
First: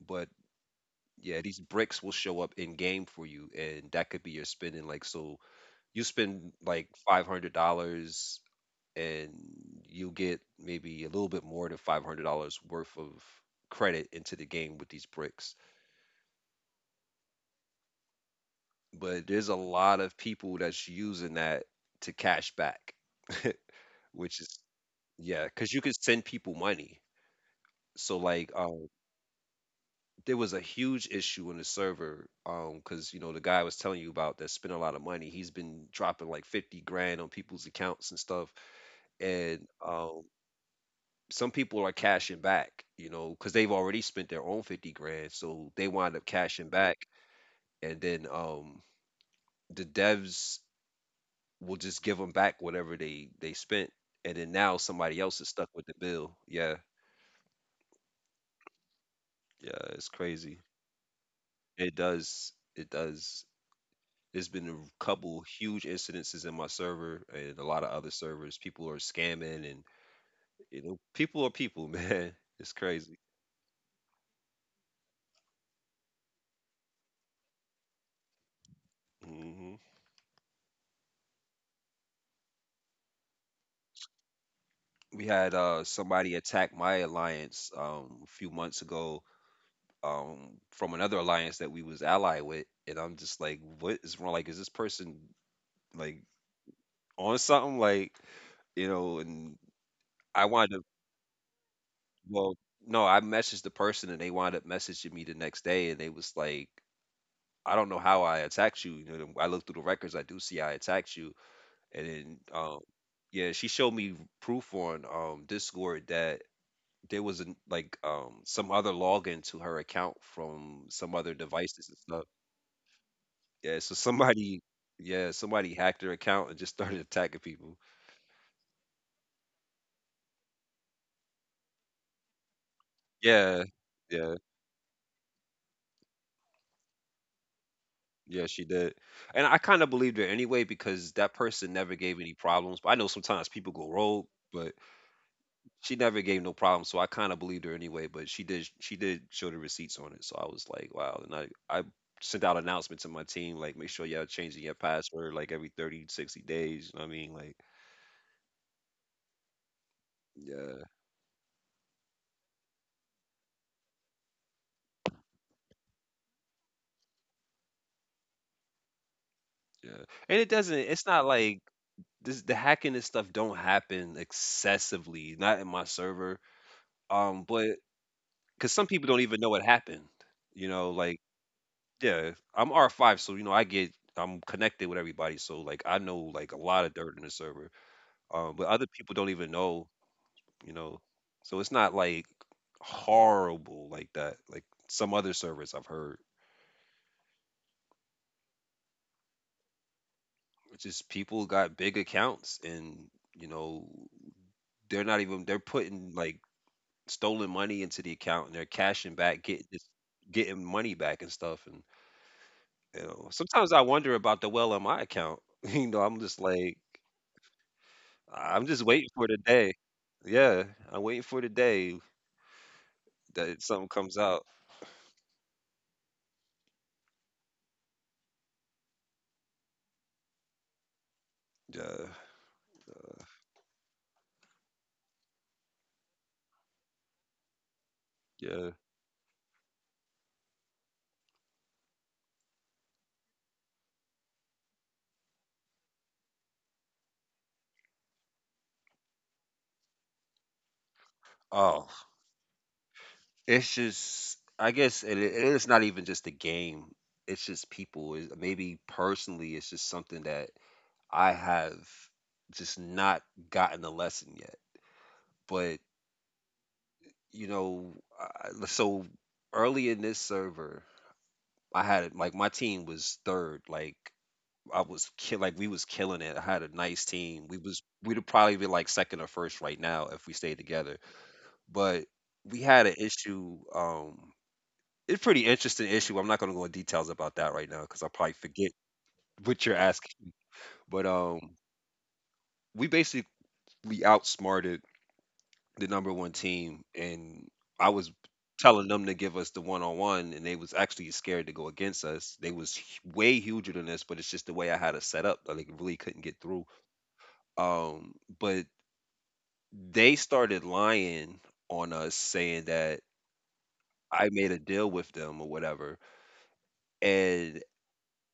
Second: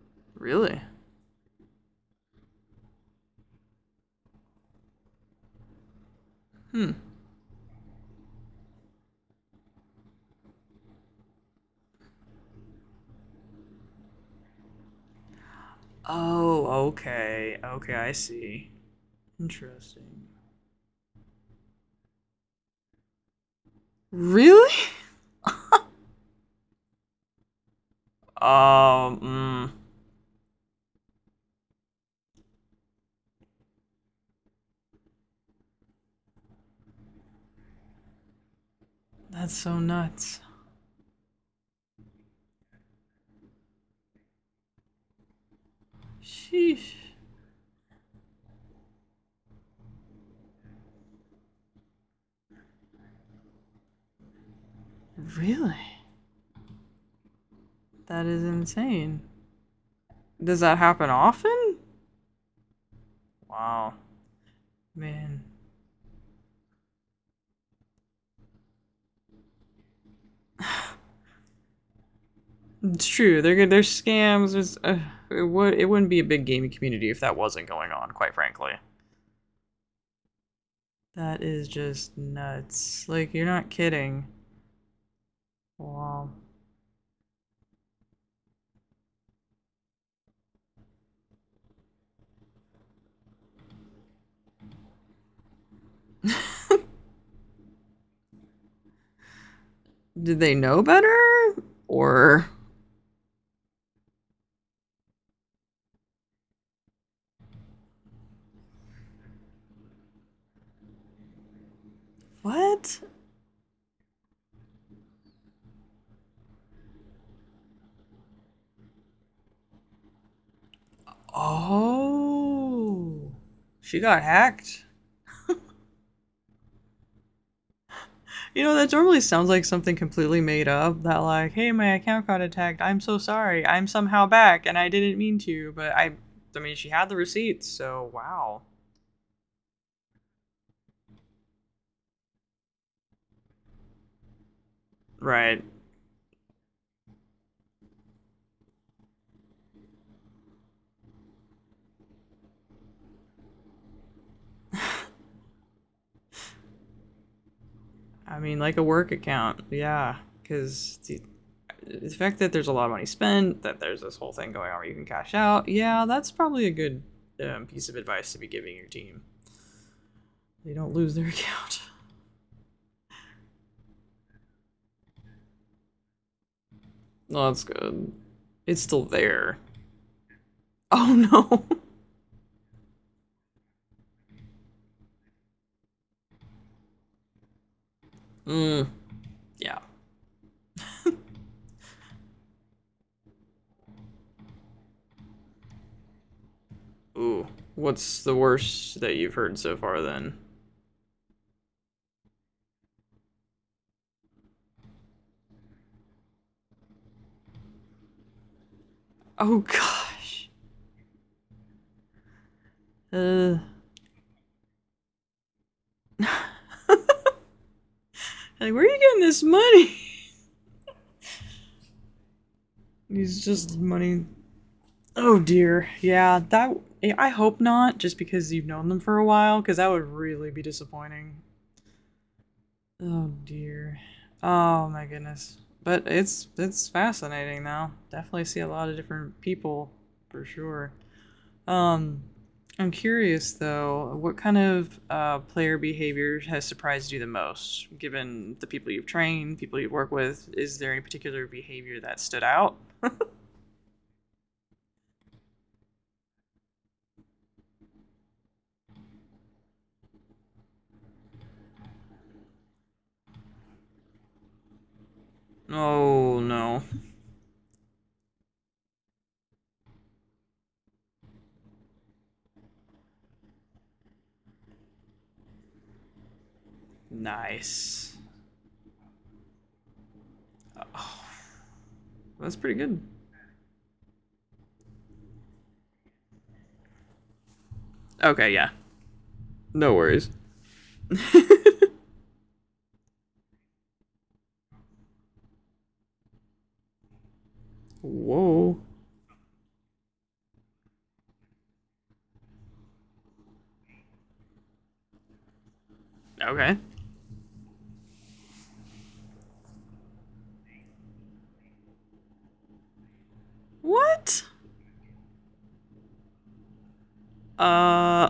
but Really? yeah these bricks will show up in game for you and that could be your spending like, so you spend like Hmm. $500 and you get maybe a little bit more than $500 worth of credit into the game with these bricks. Oh. Okay. Okay. I see. But there's a lot of Interesting. people that's using that to cash back, which Really? yeah, because you can send people money. So, like, Oh, there was a huge issue in the server, because, you know, the guy I was telling you about that spent a lot of money. He's been dropping like 50 grand on people's accounts and stuff. that's And so nuts. Some people are cashing back, you know, because they've already spent their own 50 grand. So they wind up cashing back. Sheesh. And then The devs will just give them back whatever they spent. And then now somebody else is stuck Really? with the bill. Yeah. That is insane. Yeah. It's Does crazy. that happen often? It does. It does. Wow. There's been a Man. couple huge incidences in my server and a lot of other servers. People are scamming and, you know, people are people, man. It's It's crazy. true. They're scams. It's, it wouldn't be a big gaming community if that wasn't going on. Quite frankly, Mhm. that is just nuts. Like you're not kidding. We had Wow. somebody attack my alliance a few months ago um from another alliance that we was allied with, and I'm just like, what is wrong, like is this person like on something, like you know. And Did I they wanted know to better or well no, I messaged the person and they wound up messaging me the next day, and they was like, I don't know how I attacked you, you know I look through the records, I do see I attacked you. And then what? Yeah, she showed me proof on Discord that there was an, like some other login to her account from some other devices and stuff. Oh, Yeah, so she got somebody hacked. yeah, somebody hacked her account and just started attacking people. You know that normally sounds like something completely made up. That like, hey, my account got attacked. I'm so sorry. Yeah. I'm somehow Yeah. back, and I didn't mean to. I mean, she had the receipts. So Yeah, wow. she did. And I kind of believed her anyway because that person never gave any problems. But I know sometimes people go rogue, but Right. she never gave no problems, so I kind of believed her anyway, but she did show the receipts on it. So I was like, wow. And I sent out announcements to my team, like make sure y'all changing your password like every 30, 60 days, you know what I mean? Like I mean, like a work account, yeah, Yeah, because the fact that there's a lot of money spent, that there's this whole thing going on where you can cash out, yeah, that's probably a good piece of advice to be giving your team. yeah. And it They doesn't don't it's lose not their like account. this, the hacking and stuff don't happen excessively, not in my server. No, that's But good. because It's some still people don't even know there. what happened. You know, Oh like no. yeah, I'm R5, so you know I get I'm connected with everybody, so like I know like a lot of dirt in the server. But mm, other people don't even yeah. know, you know. So it's not like horrible like that, like some other servers I've heard. Ooh. What's the worst that you've heard so far then? It's just people got big accounts and you know they're not even, they're putting like stolen money into the account and they're cashing back, Oh gosh. getting money back and stuff. And you know, Uh, sometimes I wonder about the well on my account. You know, I'm just like I'm like, just where are you waiting getting for the this day. money? Yeah, I'm waiting for the day It's that just something comes money. out. Oh dear. Yeah, that I hope not just because you've known them for a while cuz that would really be disappointing. Yeah, Oh dear. Oh my goodness. But it's fascinating though. Definitely see a yeah. lot of different people for sure. Um I'm curious though, what kind of player behavior has surprised you the most, given the people you've trained, people you work with? Is there any particular Oh, behavior that stood out? it's just I guess it's not even just the game. It's just people. It, maybe personally, it's just something that I have just not gotten the lesson yet. But Oh no. you know, so early in this server, I had like my team was third. Like I was kill like we was killing it. I had a nice team. We was Nice. we'd probably be like second or first right now if we stayed together. Oh, But that's we pretty had an good. issue. It's pretty interesting issue. I'm not gonna go in details about that right now because I'll probably Okay, forget yeah. what you're No asking. worries. But we basically outsmarted the number one team, and I was Whoa. telling them to give us the one on one, and they was actually scared to go against us. They was way huger than us, but it's just the way I had it set up. Like, really couldn't get through. Okay. Um, but they started lying on us, saying that I What? made a deal with them or whatever, and Uh,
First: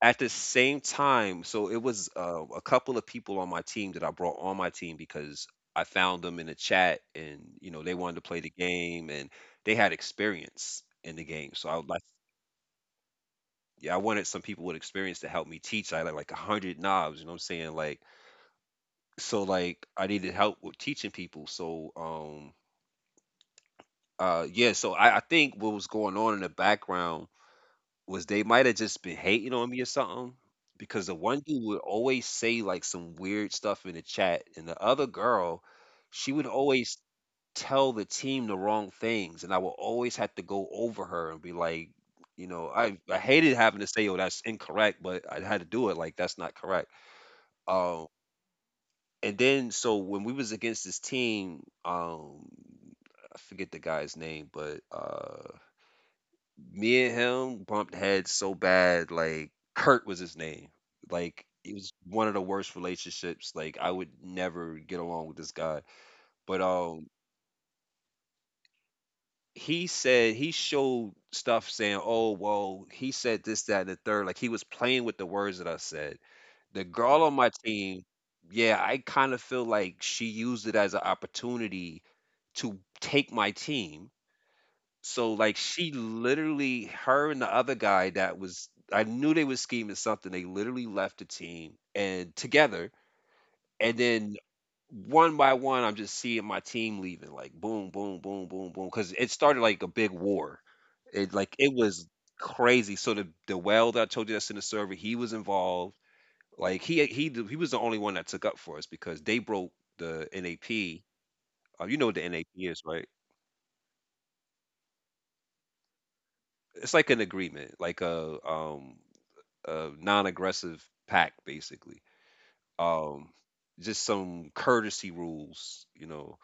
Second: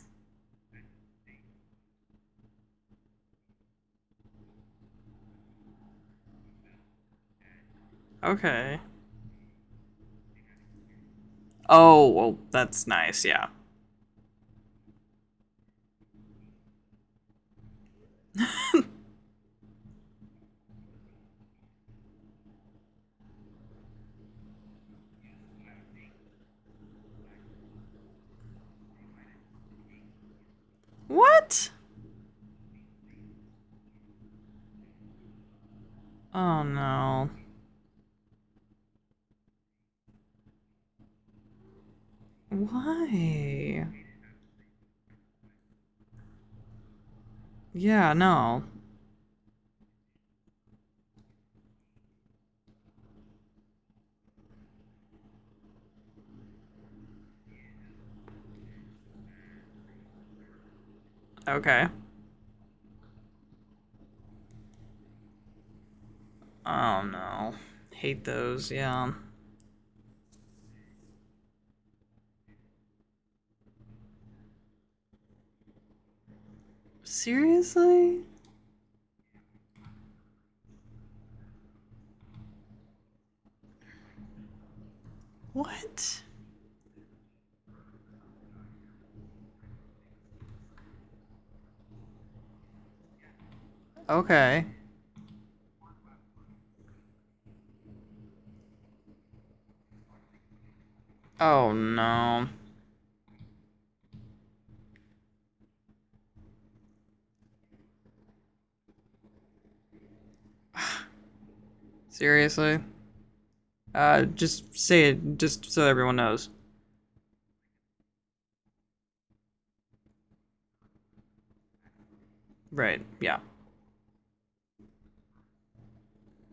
at the same time, so it was, a couple of people on my team that I brought on my team because I found them in a chat and, you know, they wanted to play the okay. game and they had experience in the game. So I would Oh, like well, that's nice, yeah. yeah, I wanted some people with experience to help me teach. I had like 100 knobs, you know what I'm saying? Like, so like I needed help with teaching people. So I think what was going on in the background was they might've just been hating on me or something, because the one What? dude would always say, like, some weird stuff in the chat, and the other girl, she would Oh, always no. tell the team the wrong things, and I would always have to go over her and be like, you know, I Why? I hated having to say, "Oh, that's incorrect," but I had to do it, like, "That's not correct." Yeah, Um, no. and then so when we was against this team, I forget the guy's name, but, me and him bumped heads so bad. Like Kurt was his name. Like it Okay. was one of the worst relationships. Like I would never get along with this guy. But Oh, no. Hate those, yeah. he said he showed stuff saying, "Oh, well, he said this, that, and the third." Like he was playing with the words that I said. The girl on my team, Seriously? yeah, I kind of feel like she used it as an opportunity to take my team. So, like, she What? literally her and the other guy that was, I knew they was scheming something. They literally left the team and together. And then Okay. one by one, I'm just seeing my team leaving, like boom, boom, boom, boom, boom. Cause it started like a big war. It like Oh, it was no. crazy. So the well that I told you that's in the server, he was involved. Like he was the only one that took up for us because they broke the NAP. You know what the NAP Seriously? is, right? Just say it just so everyone knows. It's like an agreement, like a non-aggressive pack, basically, Right, um yeah. just some courtesy rules, you know,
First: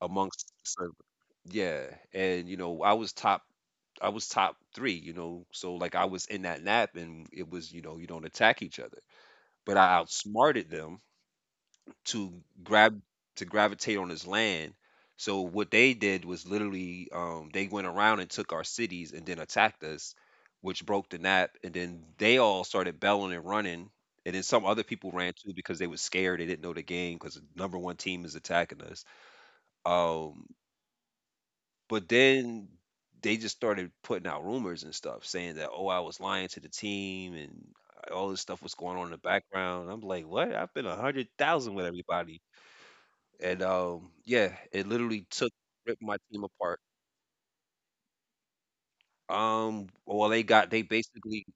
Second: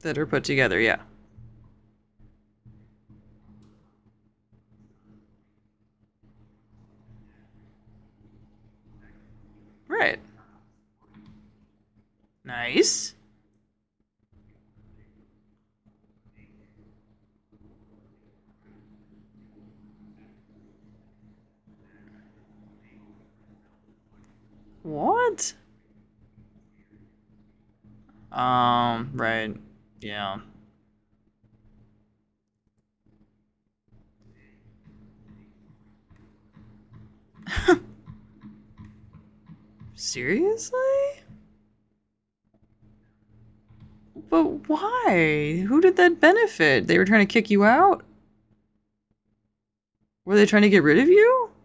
That are put amongst the together, yeah. server. Yeah, and you know I was top 3, you know, so like I was in that NAP, and it was, you know, you don't attack each other, but I Right. outsmarted them to grab Nice. to gravitate on his land. So what they did was literally, they went around and took our cities and then attacked us, which broke the nap. And then they all started bellowing and running. And then some other people ran too What? because they was scared. They didn't know the game because the number one team is attacking us. Right. Yeah. Um, but then they just started putting out rumors and stuff saying that, oh, I was lying to the team and all this stuff was going on in the background. I'm like, what? I've Seriously? been a hundred thousand with everybody. And yeah, But it literally took why? Who did ripped that my team benefit? apart. They were trying to kick you out? Were Well, they they trying to got get they rid of you? basically,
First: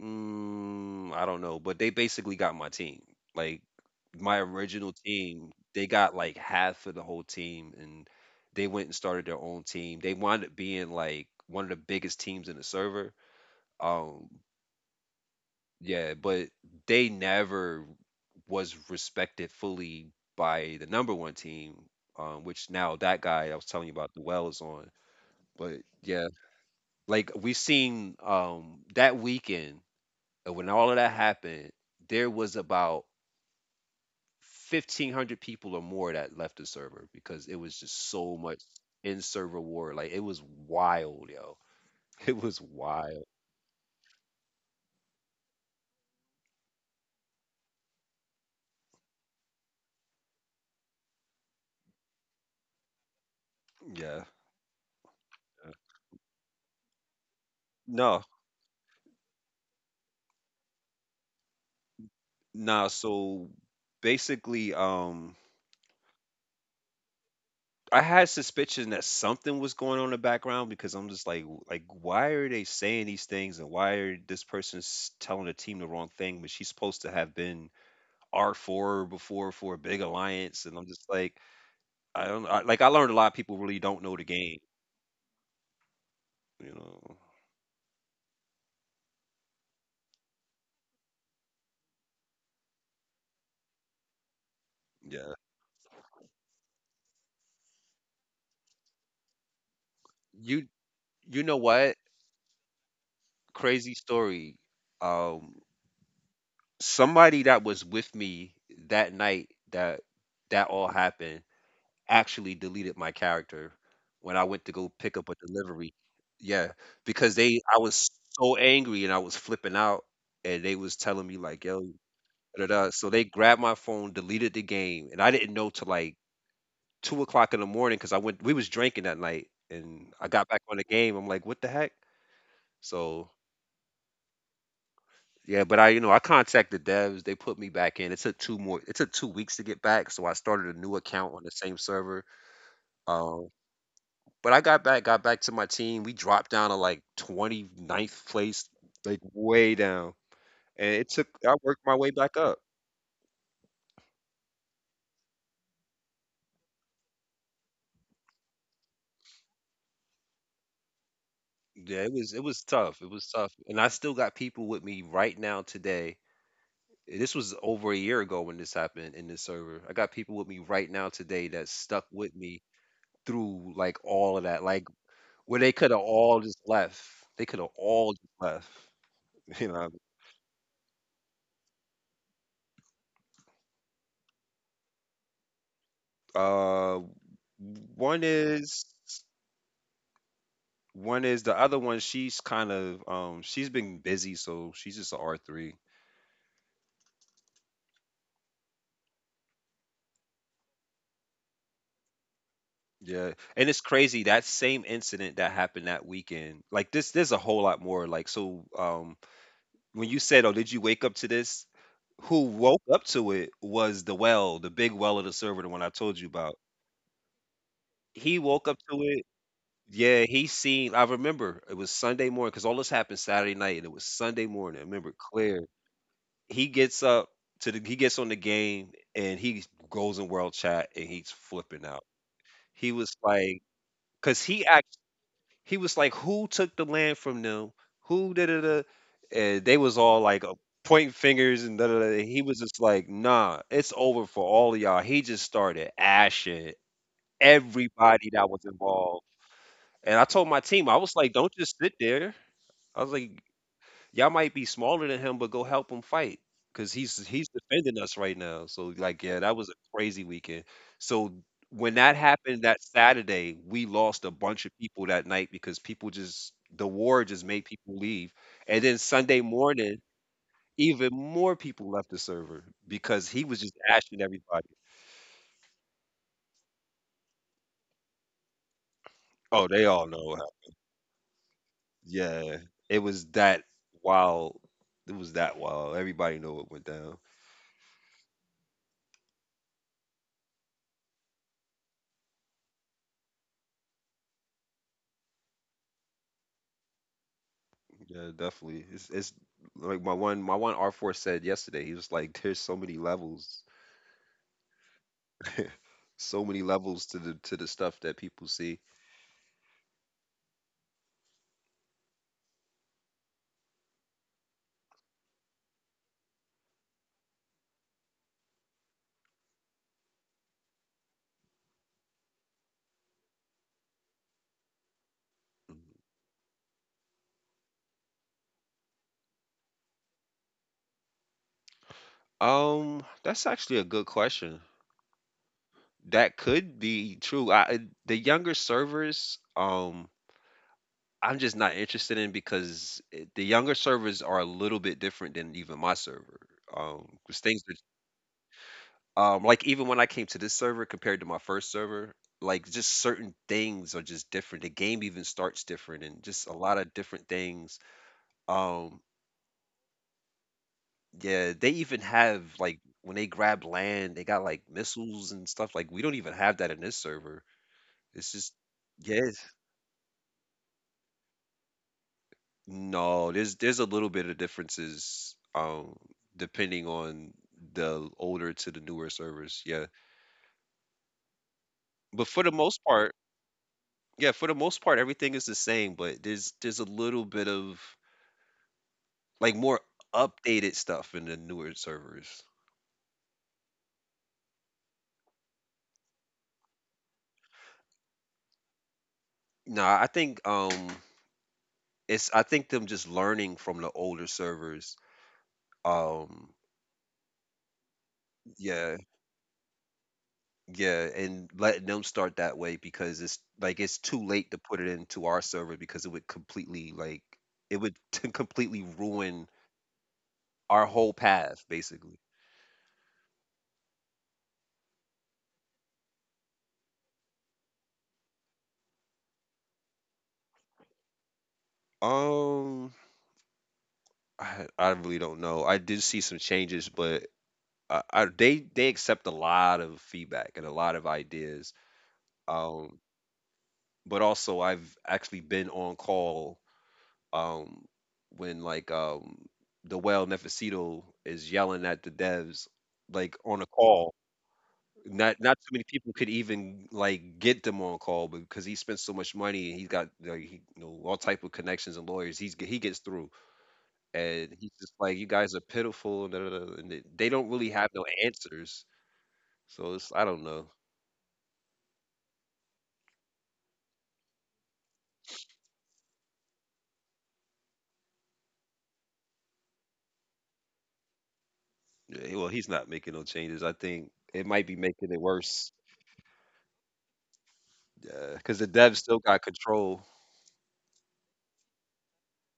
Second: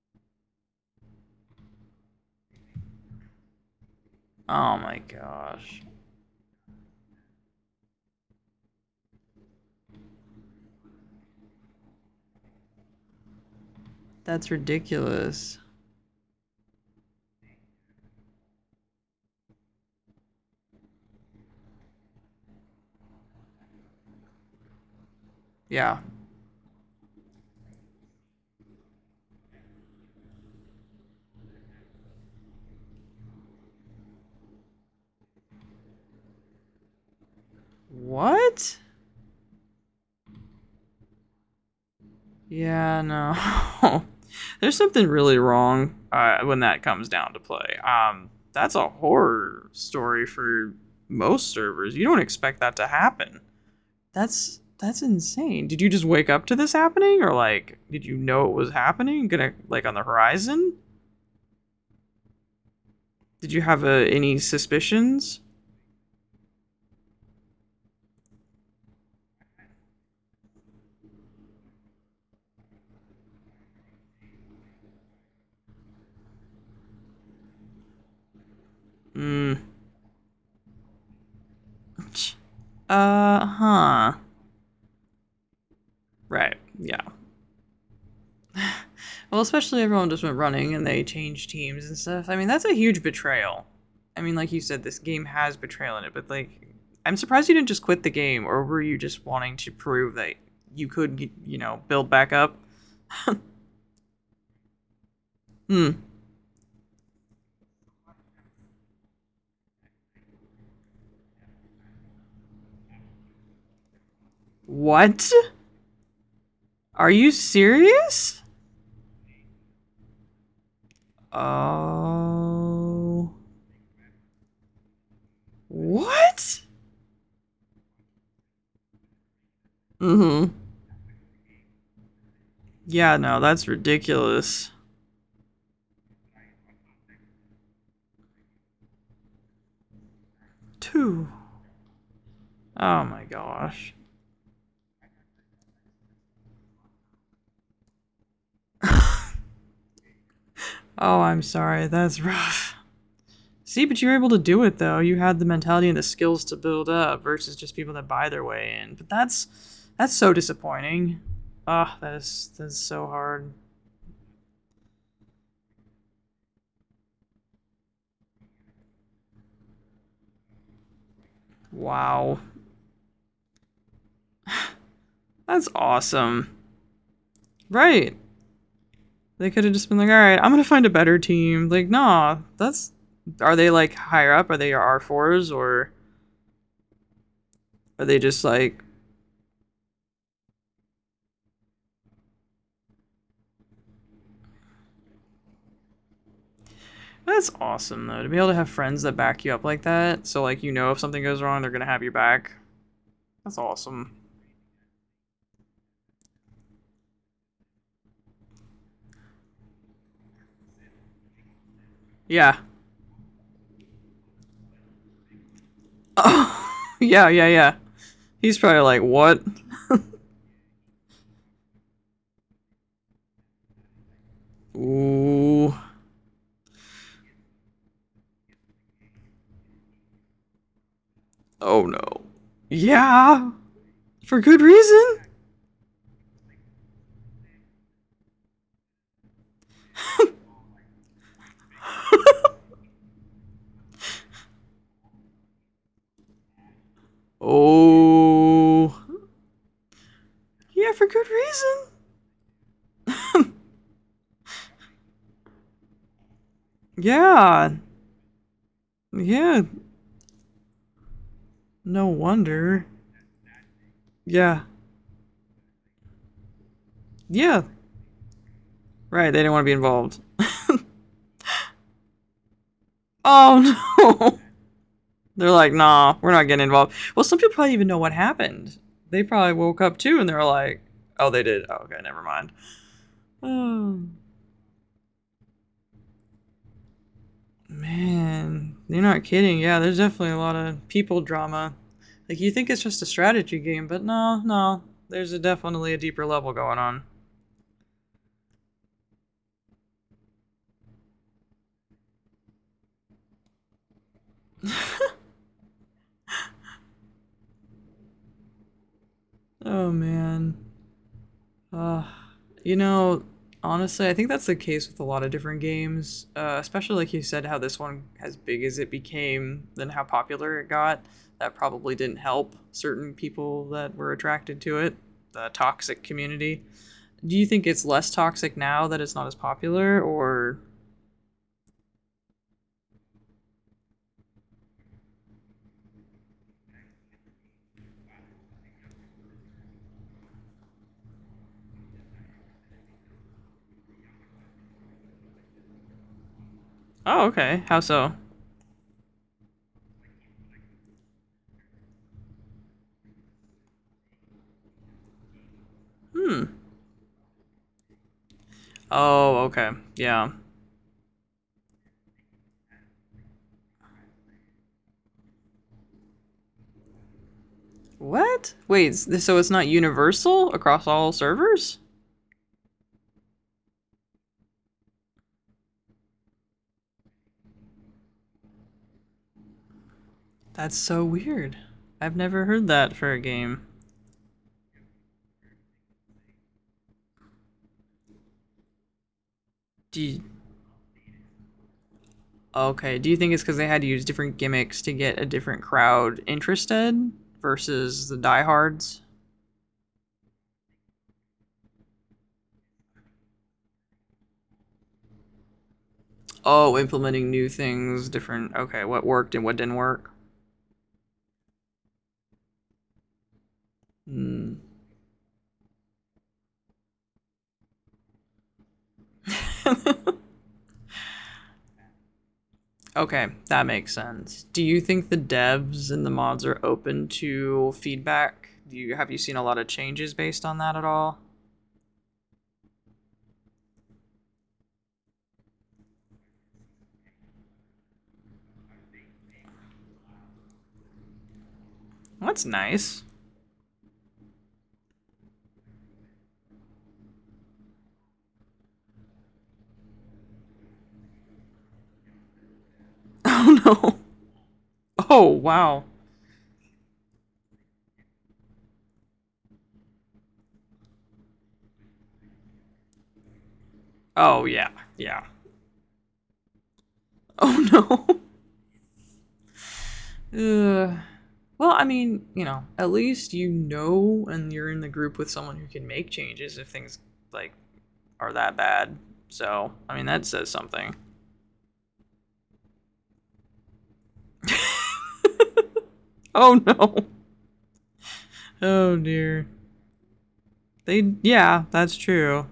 mm, I don't know, but they basically got my team. Like my Oh original my team, gosh. they got like half of the whole team, and they went and started their own team. They wound up being like one of the biggest teams in the server. Um, That's ridiculous. yeah, but they never was respected fully by the number one team, which now that guy I was telling you about, the well is on. But Yeah. yeah, like we seen that weekend when all of that happened, there was about 1,500 people or more that left the server because it was just so much What? in server war. Like it was wild, yo. It was Yeah, wild. no. There's something really wrong when that comes down to play. That's a horror story for most servers. You don't expect that to happen. Yeah. That's insane. Did you just wake up to this happening, or like, did you No, know it was happening? Gonna like on the horizon? no. Did you have So any basically, suspicions? I had suspicion that something was going on in the background because I'm just like, "W- like why are they saying these things and why are this person's telling the team the wrong thing?" But she's supposed to have been R Mm. four before for a big alliance, and I'm just like, I don't know. Uh Like I learned a lot of huh. people really don't know the game, Right. Yeah. you know? Well, especially everyone just went running and they changed teams and stuff. I mean, that's a huge betrayal. I mean, like you said, this game has Yeah, betrayal in it, but like, I'm surprised you didn't just quit the game, or were you just wanting to prove that you You could, you you know, know build what? back up? Crazy story. Um, Hmm. Somebody that was with me that night that all happened actually deleted my character when I went to go What? pick up a delivery. Yeah, Are you because they I was serious? so angry and I was flipping out and they was telling me like, "Yo, da, da, da." So they Oh. grabbed my phone, deleted the game, and I didn't know till like What? 2 o'clock in the morning because I went we was drinking that night and Mm I got back hmm. on the game. I'm like, what the heck? Yeah, So no, that's ridiculous. yeah, but I, you know, I contacted devs. They put me back in. It took two more. It took 2 weeks to get back. So I started a new Two. account on the same server. Oh my Um, gosh. But I got back, got back to my team, we dropped down to, like, twenty ninth place, like, way down, and it took Oh, I'm I worked sorry. my way That's back up. rough. See, but you were able to do it though. You had the mentality and the skills to build up versus just people that buy their way in. But that's so disappointing. Yeah, Ah, oh, that is that's it so was tough, hard. and I still got people with me right now today. This was over a year ago when this happened in this server. I got people with me right now today that stuck with Wow. me through, like, all of that, like, where they That's coulda all just awesome. left. They coulda all Right. just left, They you could have know? just been like, all right, I'm gonna find a better team. Like, nah, that's are they like higher up? Are they your R fours or Uh, are one they just is like One is the other one. She's kind of she's been busy, so she's just an R3. that's awesome though to be able to have friends that back you up like that. So like you know if something goes wrong, they're gonna have your back. Yeah, That's and it's crazy awesome. that same incident that happened that weekend. Like this, there's a whole lot more. Like so, when you said, "Oh, did you wake up to this?" Who Yeah. woke up to it was the well, the big well of the server, the one I told you about. Oh, yeah, yeah, yeah. He woke He's up probably to like, it. what? Yeah, he seen. I remember it was Sunday morning because all this happened Saturday night, and it was Sunday morning. I remember it clear. Ooh. he gets up he gets on the game and he goes in world chat and he's flipping Oh out. no. He was Yeah. like, because For he good act reason. he was like, who took the land from them? Who da da da? And they was all like pointing fingers and da da da. He was just like, nah, it's over for all of y'all. He just started ashing everybody that was Oh. involved. And I told my team, I Yeah, was for like, good don't just sit reason. there. I was like, y'all might be smaller than him, but go help him fight because he's Yeah. defending us right now. So like, yeah, that was Yeah. a crazy weekend. So when that No happened that wonder. Saturday, we lost a bunch Yeah. of people that night because people just the war just made Yeah. people leave. And then Right. Sunday They didn't want to be morning, involved. even more people left the server because he was Oh just ashing no. everybody. They're like, nah, we're not getting involved. Well, some people probably even know what happened. They probably Oh, they woke up all too know. and they're like, oh, they did. Oh, okay, never Yeah, mind. it was that Oh, wild. It was that wild. Everybody know what went down. man. You're not kidding. Yeah, there's definitely a lot of people drama. Like, you think it's just a strategy game, but no, no. There's a, definitely a deeper level going on. Yeah, definitely. It's like my one R4 said yesterday. He was like, "There's so many levels to the stuff that people see." Oh, man. Uh, you know, honestly, I think that's the case with a lot of different games, especially like you said, how this one, as big as it became, then how popular it got, that probably didn't help certain people that were attracted to it, the toxic community. Do you think it's less toxic now that it's not as popular, or. That's actually a good question. That could be true. The younger servers, I'm just not interested in because the younger servers are a little bit different than even my server. Oh, 'Cause things okay. are How so? um, like even when I came to this server compared to my first server, like just certain things are just different. The game even starts different and just Hmm. a lot of different things. Um, Oh, okay. Yeah. yeah, they even have like when they grab land, they got like missiles and stuff. Like we don't even have that in this server. It's just What? Wait, yes. so it's not universal across all servers? No, there's a little bit of differences depending on the older to the newer servers. Yeah. That's so weird. I've But for the never heard most that part, for a game. Yeah, for the most part, everything is the same, but there's a little bit of like more Do you, updated stuff in the newer servers. okay. Do you think it's because they had to use different gimmicks to get a different crowd interested versus the diehards? No, I think it's I think them just learning from the older servers. Um Oh, implementing new things, different. Okay, yeah, what worked and what didn't work. yeah, and letting them start that way because it's like it's too late to Hmm. put it into our server because it would completely like it would completely ruin our whole path basically. okay, that makes sense. Do you think the devs and the mods are open to feedback? Do you have you seen a lot of changes based on that at all? Um I really don't know. I did see some changes, but they accept a lot of feedback and a lot of ideas. Well, that's Um, nice. but also, I've actually been on call um, when like the well Nefesito is yelling at the devs, like on a Oh no. call. Not Oh not too many wow. people could even like get them on call, but because he spent so much money and he's got like he, you know, all type of connections and lawyers. He gets through Oh and he's yeah, just like, "You yeah. guys are pitiful and da, da, da," and they don't really Oh have no no. answers. So it's I don't know. Ugh. Well, I mean, you know, at least you know and you're in the group with someone who can make changes if things like are that bad. So, I mean, that says something. Yeah, well, he's not making no changes. I think it might be making it worse Oh no. because the devs Oh still got dear. control. They yeah, that's true.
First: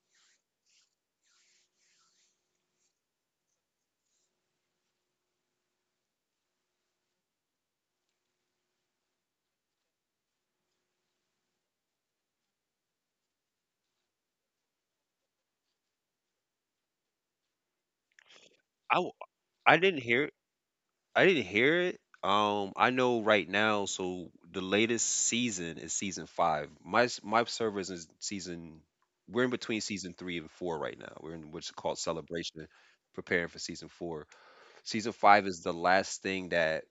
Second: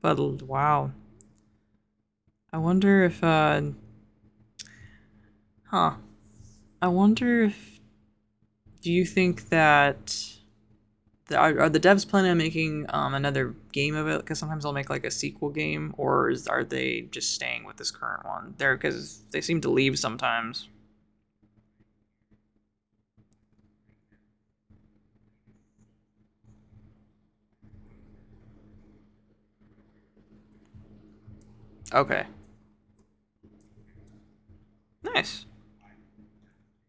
But wow. I wonder if huh. I wonder if do you think that are the devs planning on making another game of it? Because sometimes they'll make like a sequel game, are they just staying with this current one? There, I w- because they seem to I leave didn't hear it. sometimes. I didn't hear it. I know right now. So the latest season is season five. My server is in season. We're in between season three and four right now. We're in what's called Okay, celebration, preparing for season four. Season five nice. is the last thing that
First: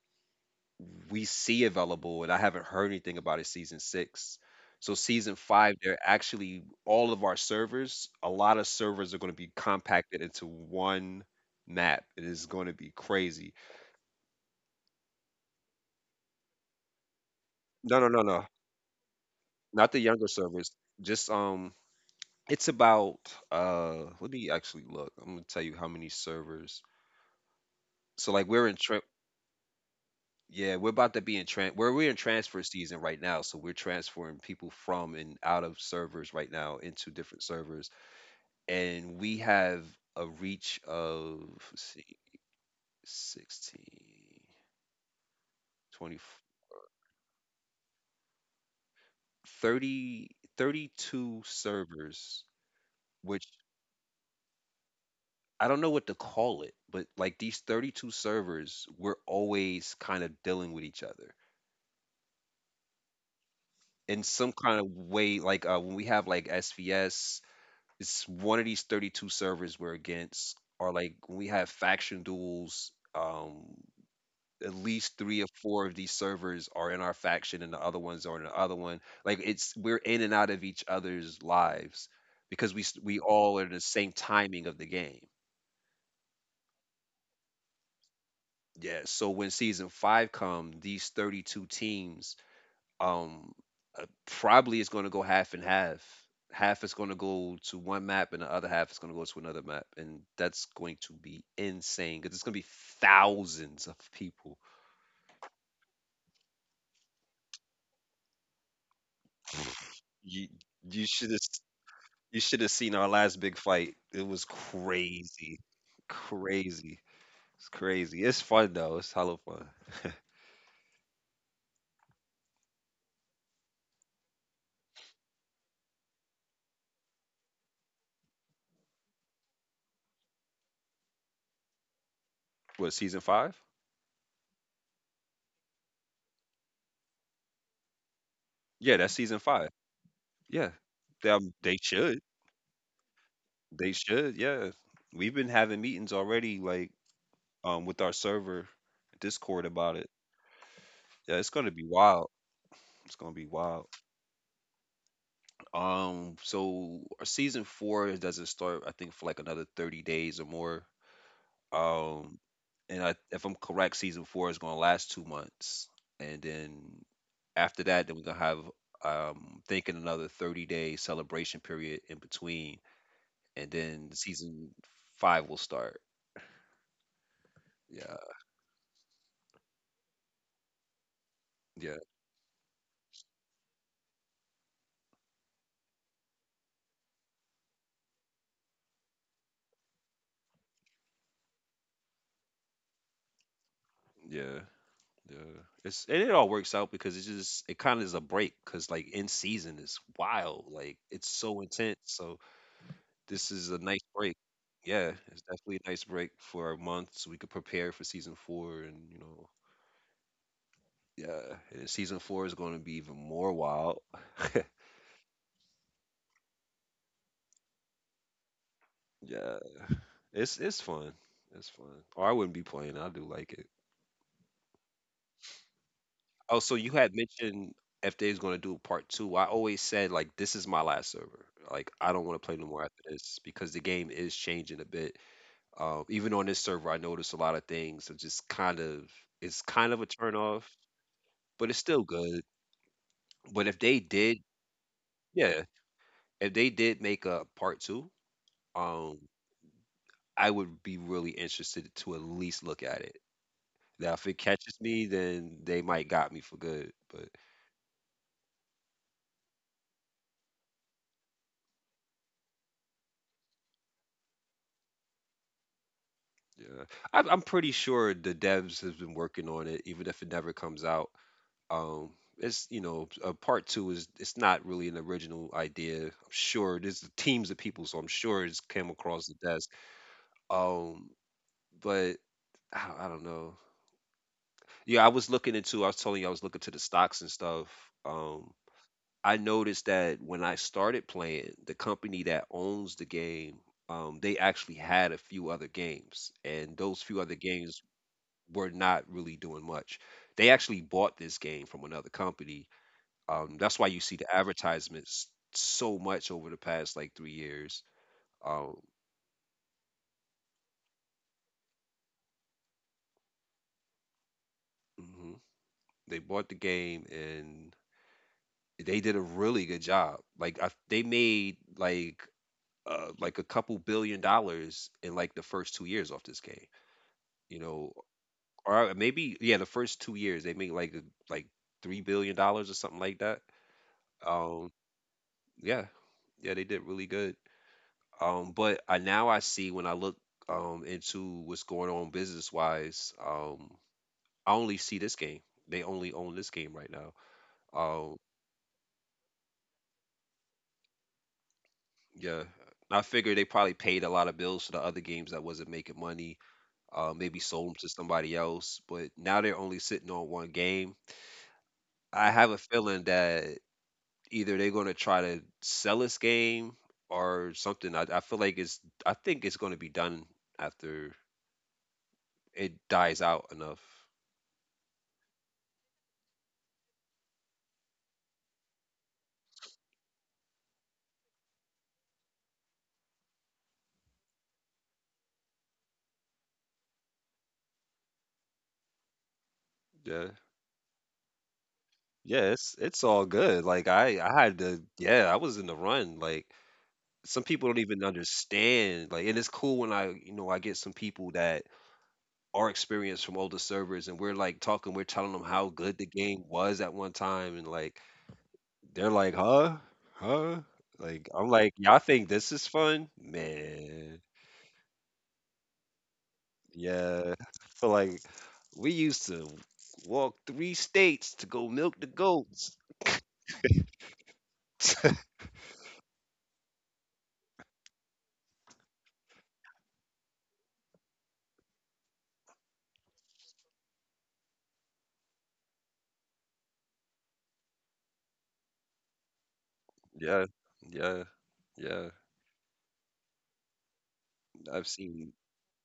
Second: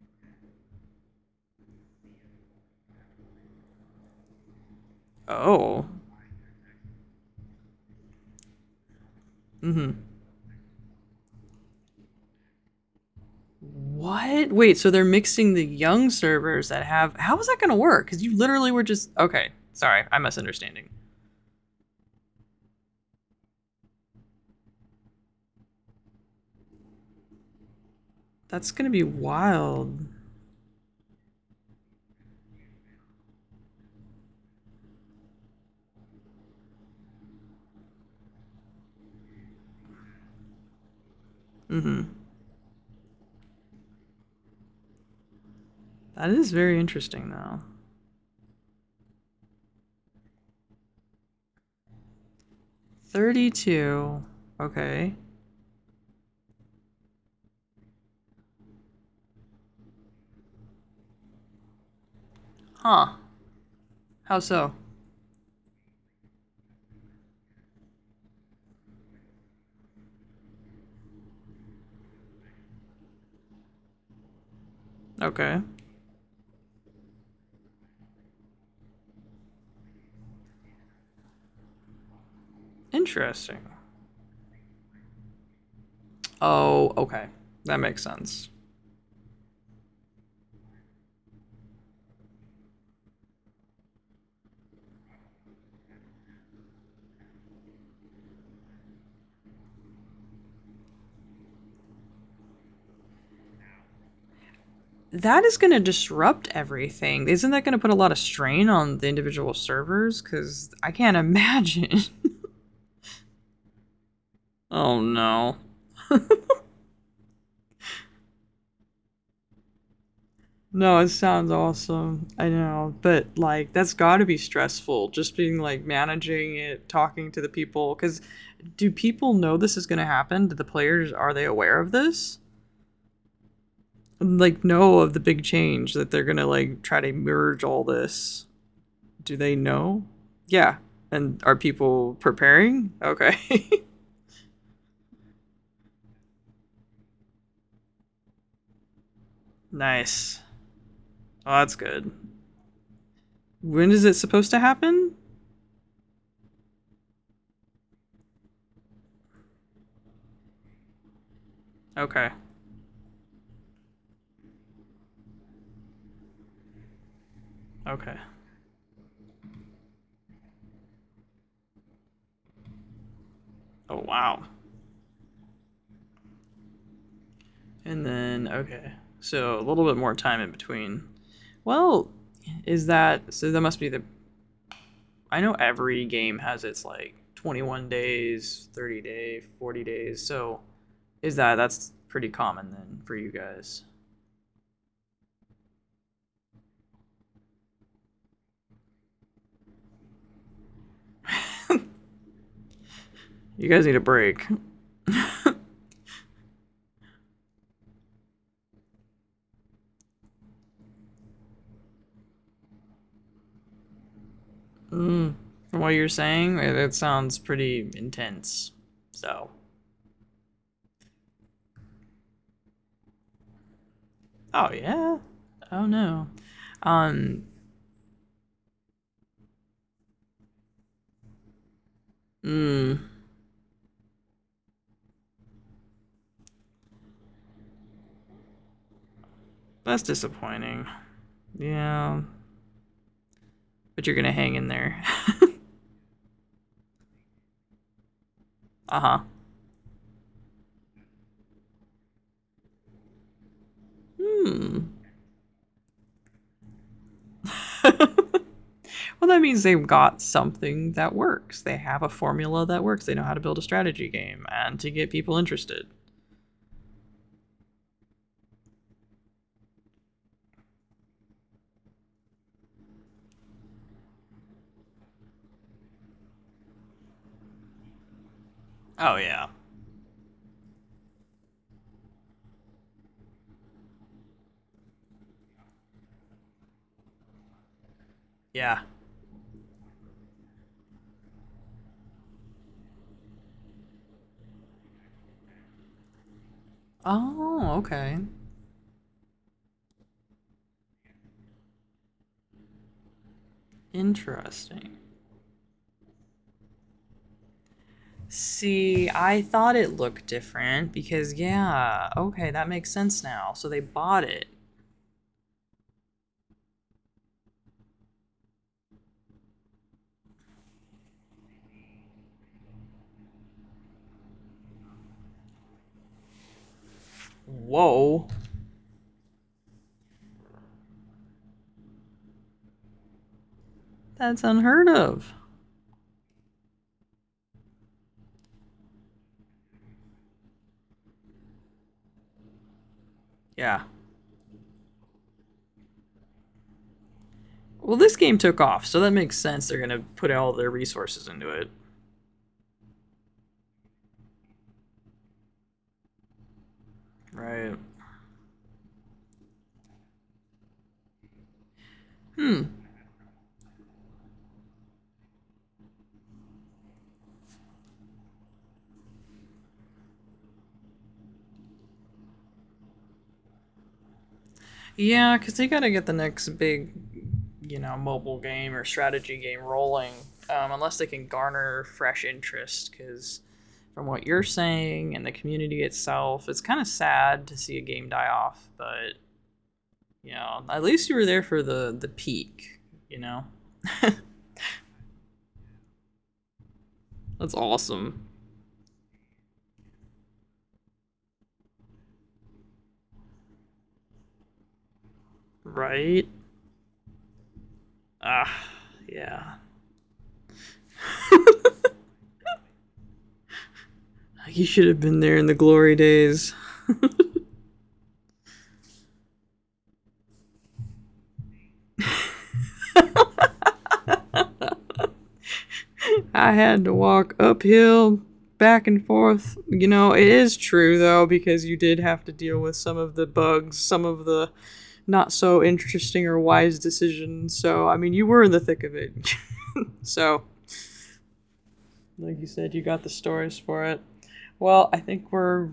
we see available, and I haven't heard anything about it season six. So season five, Oh, they're actually all of our servers. A lot of servers are going to be mm-hmm. compacted into one map. It is going to be crazy. What? Wait, so they're mixing the young servers that have. How is that going to No, work? no, Because no, you no, literally were just. Okay, not the sorry, I'm younger servers. misunderstanding. Just, it's about. Let me actually look. I'm gonna tell you how many servers. So like we're That's in going to trip. be wild. Yeah, we're about to be in tran. We're in transfer season right now, so we're transferring people from and out of servers right now into different servers. And we have a reach of, let's Mm-hmm. see, 16 20, That is very interesting, though. 30, 32 servers, which 32. Okay. I don't know what to call it, but like these 32 servers, we're always kind of dealing with each other Huh. in How some so? kind of way, like when we have like svs, it's one of these 32 servers we're against, or like when we have faction duels, at least three or Okay. four of these servers are in our faction and the other ones are in the other one. Like, it's we're in and out of each other's lives because we all are Interesting. in the same timing of the game. Oh, okay. That makes sense. Yeah. So when season five come, these 32 teams, um, probably it's going to go half and half. Half is going to go to one map, and the other half is going to go to another map, and that's going to be insane because it's going to be thousands of people. That is going to disrupt everything. Isn't that going to put a lot of strain on the individual servers? You Because I you can't should have imagine. You should have seen our last big fight. It was oh, crazy, no. crazy. It's crazy. It's fun though. It's hella fun. No, it sounds awesome. I know. But, like, that's got to be stressful. Just being, like, managing it, talking to the people. Because do people know this is going to happen? Do the players, are they aware of this? What, season five? Like, know of the big change that they're going to, like, try to merge all this. Yeah, that's season Do they five. know? Yeah, Yeah. they, And um, are they people should. preparing? Okay. They should. Yeah, we've been having meetings already, like with our server Discord about it. nice. Yeah, it's Oh, gonna that's be good. wild. It's gonna be wild. When is it supposed to happen? So our season four doesn't start, I think, for like another 30 days or more. Okay. Um, and I, if I'm correct, season four is going to last 2 months, and then after that, then Okay. we're gonna have, thinking, another 30-day celebration period in between, and Oh, then wow. season five will start. And Yeah, then, okay. So a little bit more time in between. yeah, Well, is that so? That must be the. I know every game has its like 21 days, 30 day, 40 days. So is that that's pretty common then for you guys? yeah, yeah. It's and it all works out because it's just it kind of is a break, because like in season is wild, like it's so intense. So this is You a guys need nice a break. break. Yeah, it's definitely a nice break for a month so we could prepare for season four, and. Yeah, and season four is going to be even more wild. Mm, from what you're saying, it sounds pretty intense. So, Yeah, it's fun. It's fun. Or I wouldn't be playing. I do like it. oh yeah. Oh no. Oh, so you had um, mentioned if they's going to do part two. I always said like this is my last server. Like I don't want to play no more after mm, this because the game is changing a bit. Even on this server, I noticed a lot of things. So just kind of, it's kind of a that's turn off, disappointing. but it's still Yeah, good. But if they but you're gonna did, hang in there. yeah, if they did make a part two, Uh huh. um, I would be really interested to at least look at it. Now, if it catches Hmm. me, then they might got me for good. But Well, that means they've got something that works. They have a formula that works. They know how to build a strategy game and to get people interested. yeah, I'm pretty sure the devs has been working on it, even if it never comes out. Um, it's, part two is, it's not really an original idea. I'm sure there's teams of people, so I'm sure it's came Oh across the yeah, desk. Um, but I don't know. Yeah, I was looking into. I was telling you I was looking to the stocks and stuff. Um, yeah. I noticed that when I started playing, the company that owns the game, they actually had a few other games, and those few other Oh games okay, were not really doing much. They actually bought this game from another company. That's why you see the interesting. advertisements so much over the past like 3 years. Um, See, I thought it looked different because, yeah, okay, that makes sense now. So they bought it. mhm. They bought the game and they did a really good job. Like I, they made like a couple billion dollars in like the first 2 years off this game you know Whoa, Or, maybe yeah, the first 2 years they made like like $3 billion or something like that. that's Um, unheard of. yeah, yeah, they did really good. But I now I see when I look into what's going on business wise, Yeah. I only see this game. They only own this game right now. Well, Um, this game took off, so that makes sense. They're going to put all their resources into it. yeah, I figure they probably paid a lot of bills for the other games that wasn't making money. Maybe sold them Right. to somebody else, but now they're only sitting on one game. I have a Hmm. feeling that either they're going to try to sell this game or something. I feel like it's I think it's going to be done after it dies out enough. Yeah, because they got to get the next big, mobile game or strategy game rolling, unless they can garner fresh interest. Because from what you're saying and the community itself, it's kind of sad to see a game die off. But Yeah. yeah, at least you were there for the Yeah, it's peak. it's You all know, good. Like I had to, yeah, I was in the run. Like some that's people don't even awesome, understand. Like, and it's cool when I, I get some people that are experienced from older servers, and we're like talking, we're telling them how good the right? game was at one time, and like Ah, they're like, yeah. "Huh? Huh?" Like, I'm like, "Y'all think this is fun?" Man. You should have been there in the glory days. Yeah. So like we used to walk three states to go milk the goats. I had to walk uphill, back and forth. You know, it is true though, because you did have to deal with some of the bugs, some of the not so interesting or wise decisions. So, I mean, you were in the thick of it. Yeah. So, Yeah. Yeah. like you said, you got the stories for it. I've Well, I seen think we're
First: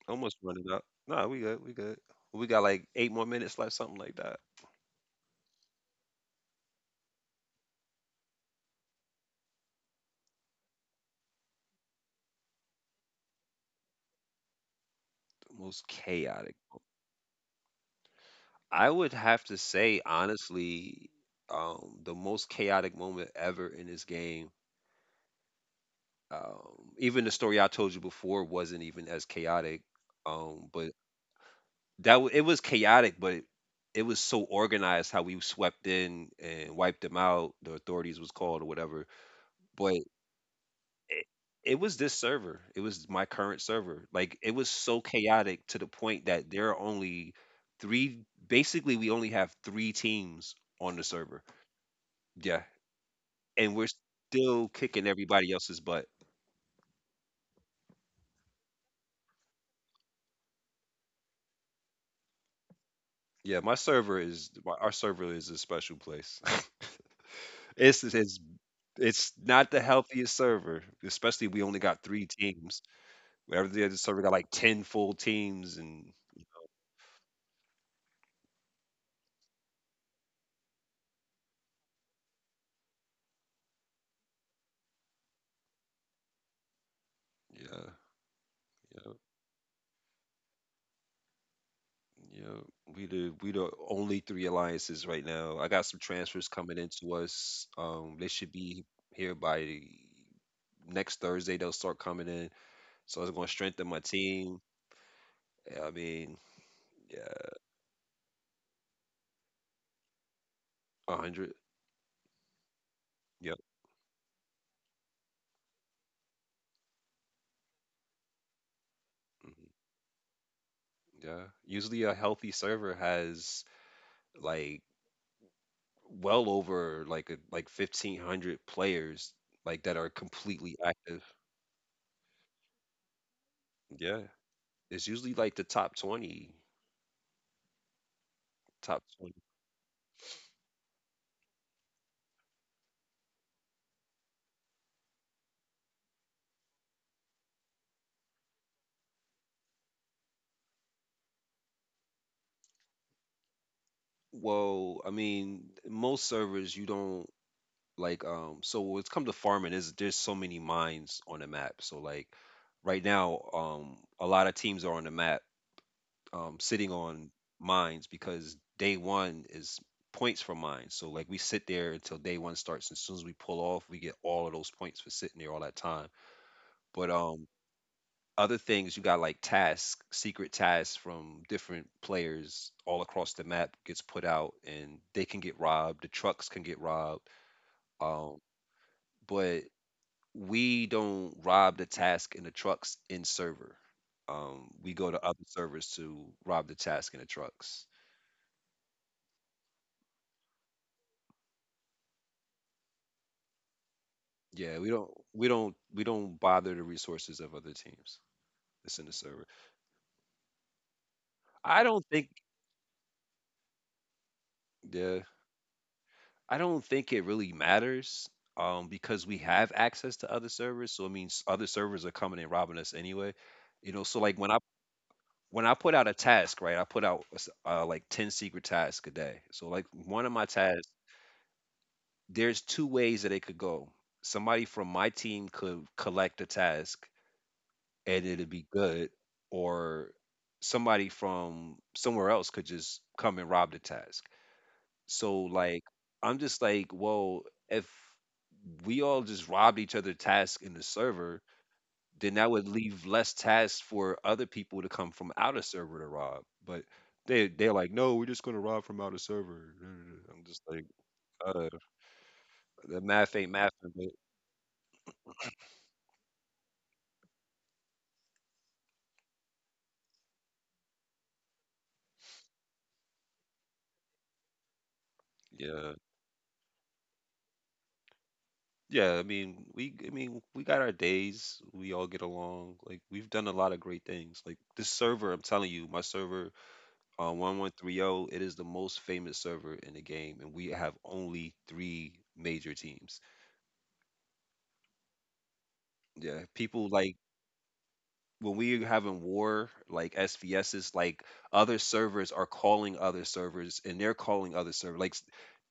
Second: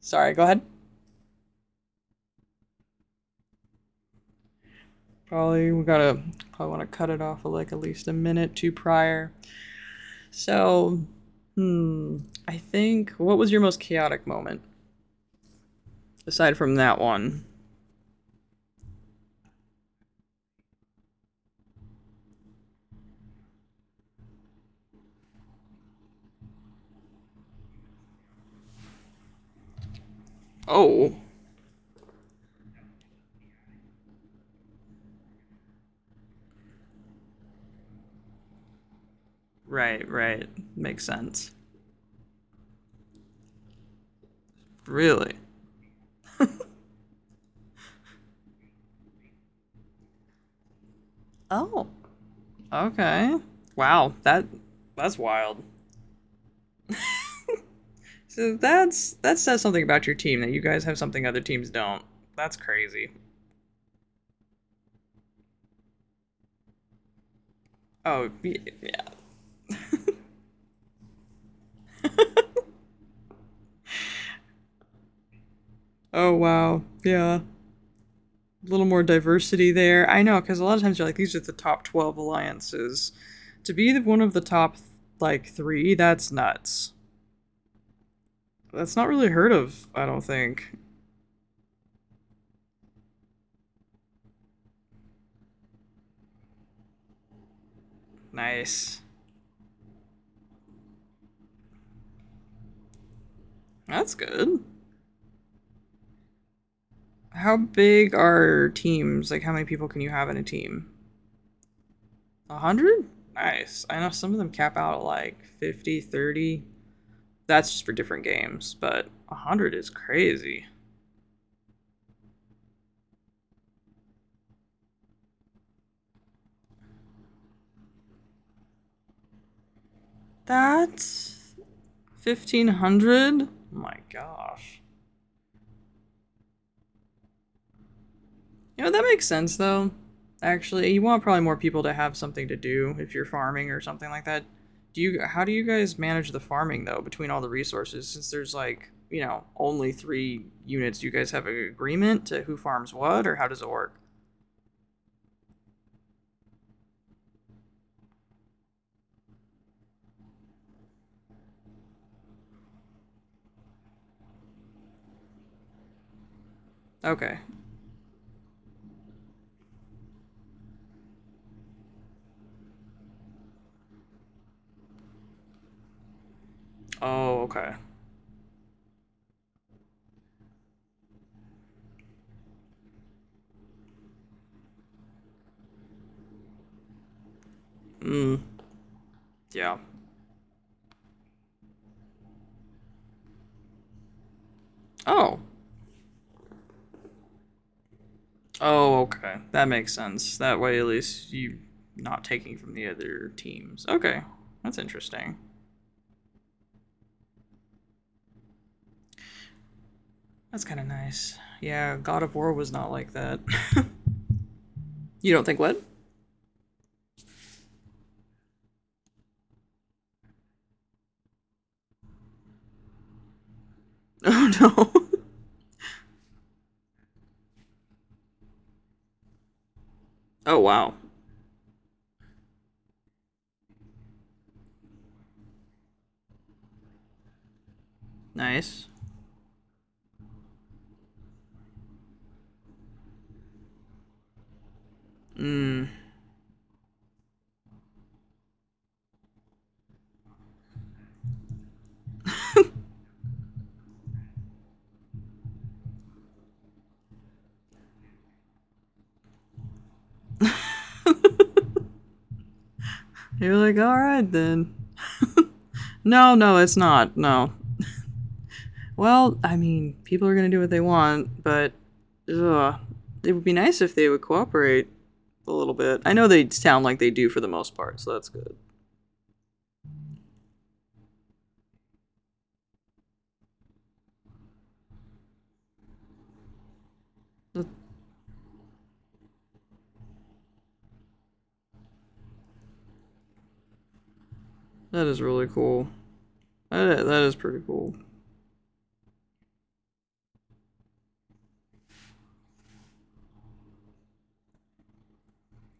sorry. almost Go ahead. running up. Nah, we good. We good. We got like eight more minutes left, something like that. Probably we gotta, I want to cut it off with like at least a minute to prior. So, hmm, I think, what was your most chaotic moment Most aside chaotic. from that one? I would have to say, honestly, the most chaotic moment ever in this game. Even the story I told you before wasn't even as chaotic. But Oh, it was chaotic, but it was so organized how we swept in and wiped them out. The authorities was called or whatever. right, But right, makes it, sense. it was this server. It was my current server. Like it was so Really? chaotic to the point that there are only three. Basically, we only have three teams on the server. Oh. Yeah, Okay. and we're Wow, that still kicking that's everybody wild. else's butt. So that's that says something about your team, that you guys have something other teams don't. That's crazy. Yeah, my server is my, our server is a special place. it's Oh it's yeah. It's not the healthiest server, especially we only got 3 teams. Where every other server got like 10 full teams and, Oh wow. Yeah, a little more diversity there. I know because a lot of times you're like, these are the top 12 alliances. To be one of the top like three, that's nuts. yeah, That's not yeah, really heard of, I don't think. yeah. We the only three alliances right now. I got some transfers coming into us. They should be Nice. here by next Thursday. They'll start coming in, so it's going to strengthen my That's good. team. Yeah, I mean, yeah, How big are teams? Like, how many people can you have in a team? a hundred. A hundred? Yep. Nice. I know some of them cap out at like 50, 30. That's just for different games, but a Mhm, hundred is crazy. yeah. Usually a healthy server has like well over like a, like 1,500 players, like, that are completely active. That's 1500? Oh my Yeah. gosh. It's usually like the top 20, You know, that top makes 20. sense though. Actually, you want probably more people to have something to do if you're farming or something like that. Do you, how do you guys manage the farming though between all the resources, since there's like, you know, only 3 units? Do you guys have an agreement to who farms what, or how does it work? Well, I mean, most servers you don't, like, so when it's come to farming is there's so many mines on the map. So like right now, a lot of teams are on the map, sitting Okay. on mines, because day 1 is points for mines. So like we sit there until day 1 starts, and as soon as we pull off, we get all of those points for sitting there all that time. But, Oh, okay. other things you got like tasks, secret tasks from different players all across the map, gets put out, and they can get robbed. The trucks can get robbed. Mm, Um, but yeah. we don't rob the task in the trucks in server. We go to Oh. other servers to rob the task in the trucks. Oh, okay. That makes sense. That way at least you are not taking from the other teams. Okay. That's Yeah, we don't interesting. we don't we don't bother the resources of other teams. It's in the server. That's kind of nice. I Yeah, don't God of think. War was not like that. Yeah, You don't think what? I don't think it really matters, because we have access to other servers, so it means other servers are coming and robbing us anyway. You know, so like Oh when I no. when I put out a task, right? I put out like 10 secret tasks a day. So like one of my Oh wow. tasks, there's two ways that it could go. Somebody from my team could collect the task and it'd be Nice. good, or somebody from somewhere else could just come and rob the task. So Mm. like, I'm just like, well, if we all just robbed each other tasks in the server, then that would leave less tasks for other people to come from out of server to rob. But they're like, no, we're just gonna rob from out of server. I'm just like, uh, the math You're ain't like, math, all but right then. No, no, it's not. No. Well, I mean, people are gonna do what they want, but ugh, it would be nice if they would cooperate a little bit. yeah. I know they sound like they do for the most part, so that's good. Yeah, I mean, we got our days. We all get along. Like, we've done a lot of great things. Like this server, I'm telling you, my server, That, 1130, it is the most famous server in the game, and we have only three major teams. that is really cool. Yeah, people That that like is pretty cool. when we having war, like SVSs, like other servers are calling other servers, and they're calling other servers. Like,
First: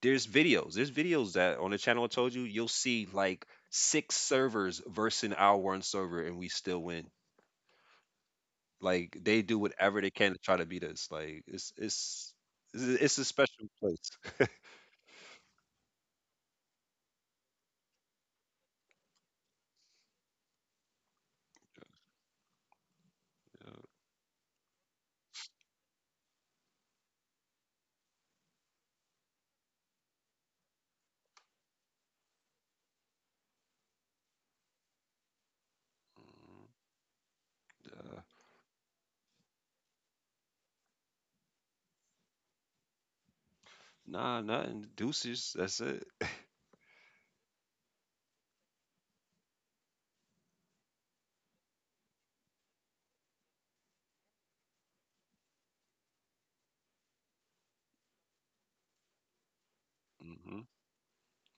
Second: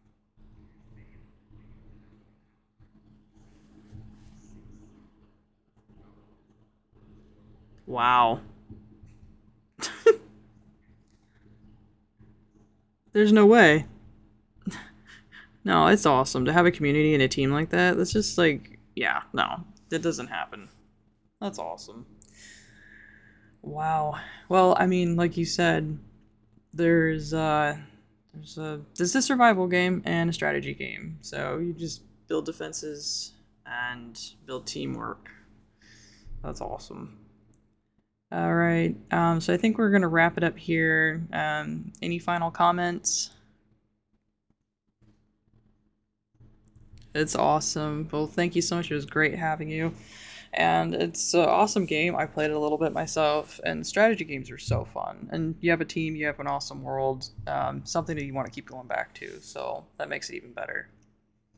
there's videos that on the channel I told you, you'll see like six servers versus our one server, and we still win. Wow. Like, they do whatever they can to try to beat us. Like, it's a There's no special way. place. No, it's awesome to have a community and a team like that. That's just like, yeah, no, that doesn't happen. That's awesome. Wow. Well, I mean, like you said, there's uh there's a, this is a survival game and a strategy game. So you just build defenses and build teamwork. That's awesome. Yeah. All right. So I think we're gonna wrap it up here. Any final comments? Nah, nothing. Deuces. That's it. It's awesome. Well, thank you so much. It was great having you. And it's an awesome game. I played it a little bit myself, and strategy games are so fun. And you have a team, you have an awesome world, something that you want to keep going back to. So that makes it even Hmm. better.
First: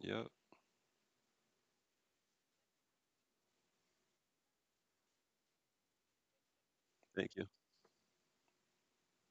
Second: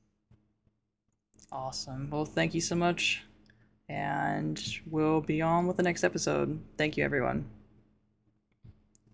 Yep. Awesome. Well, thank you so much. And we'll be on with the next episode. Thank you, Thank you. everyone.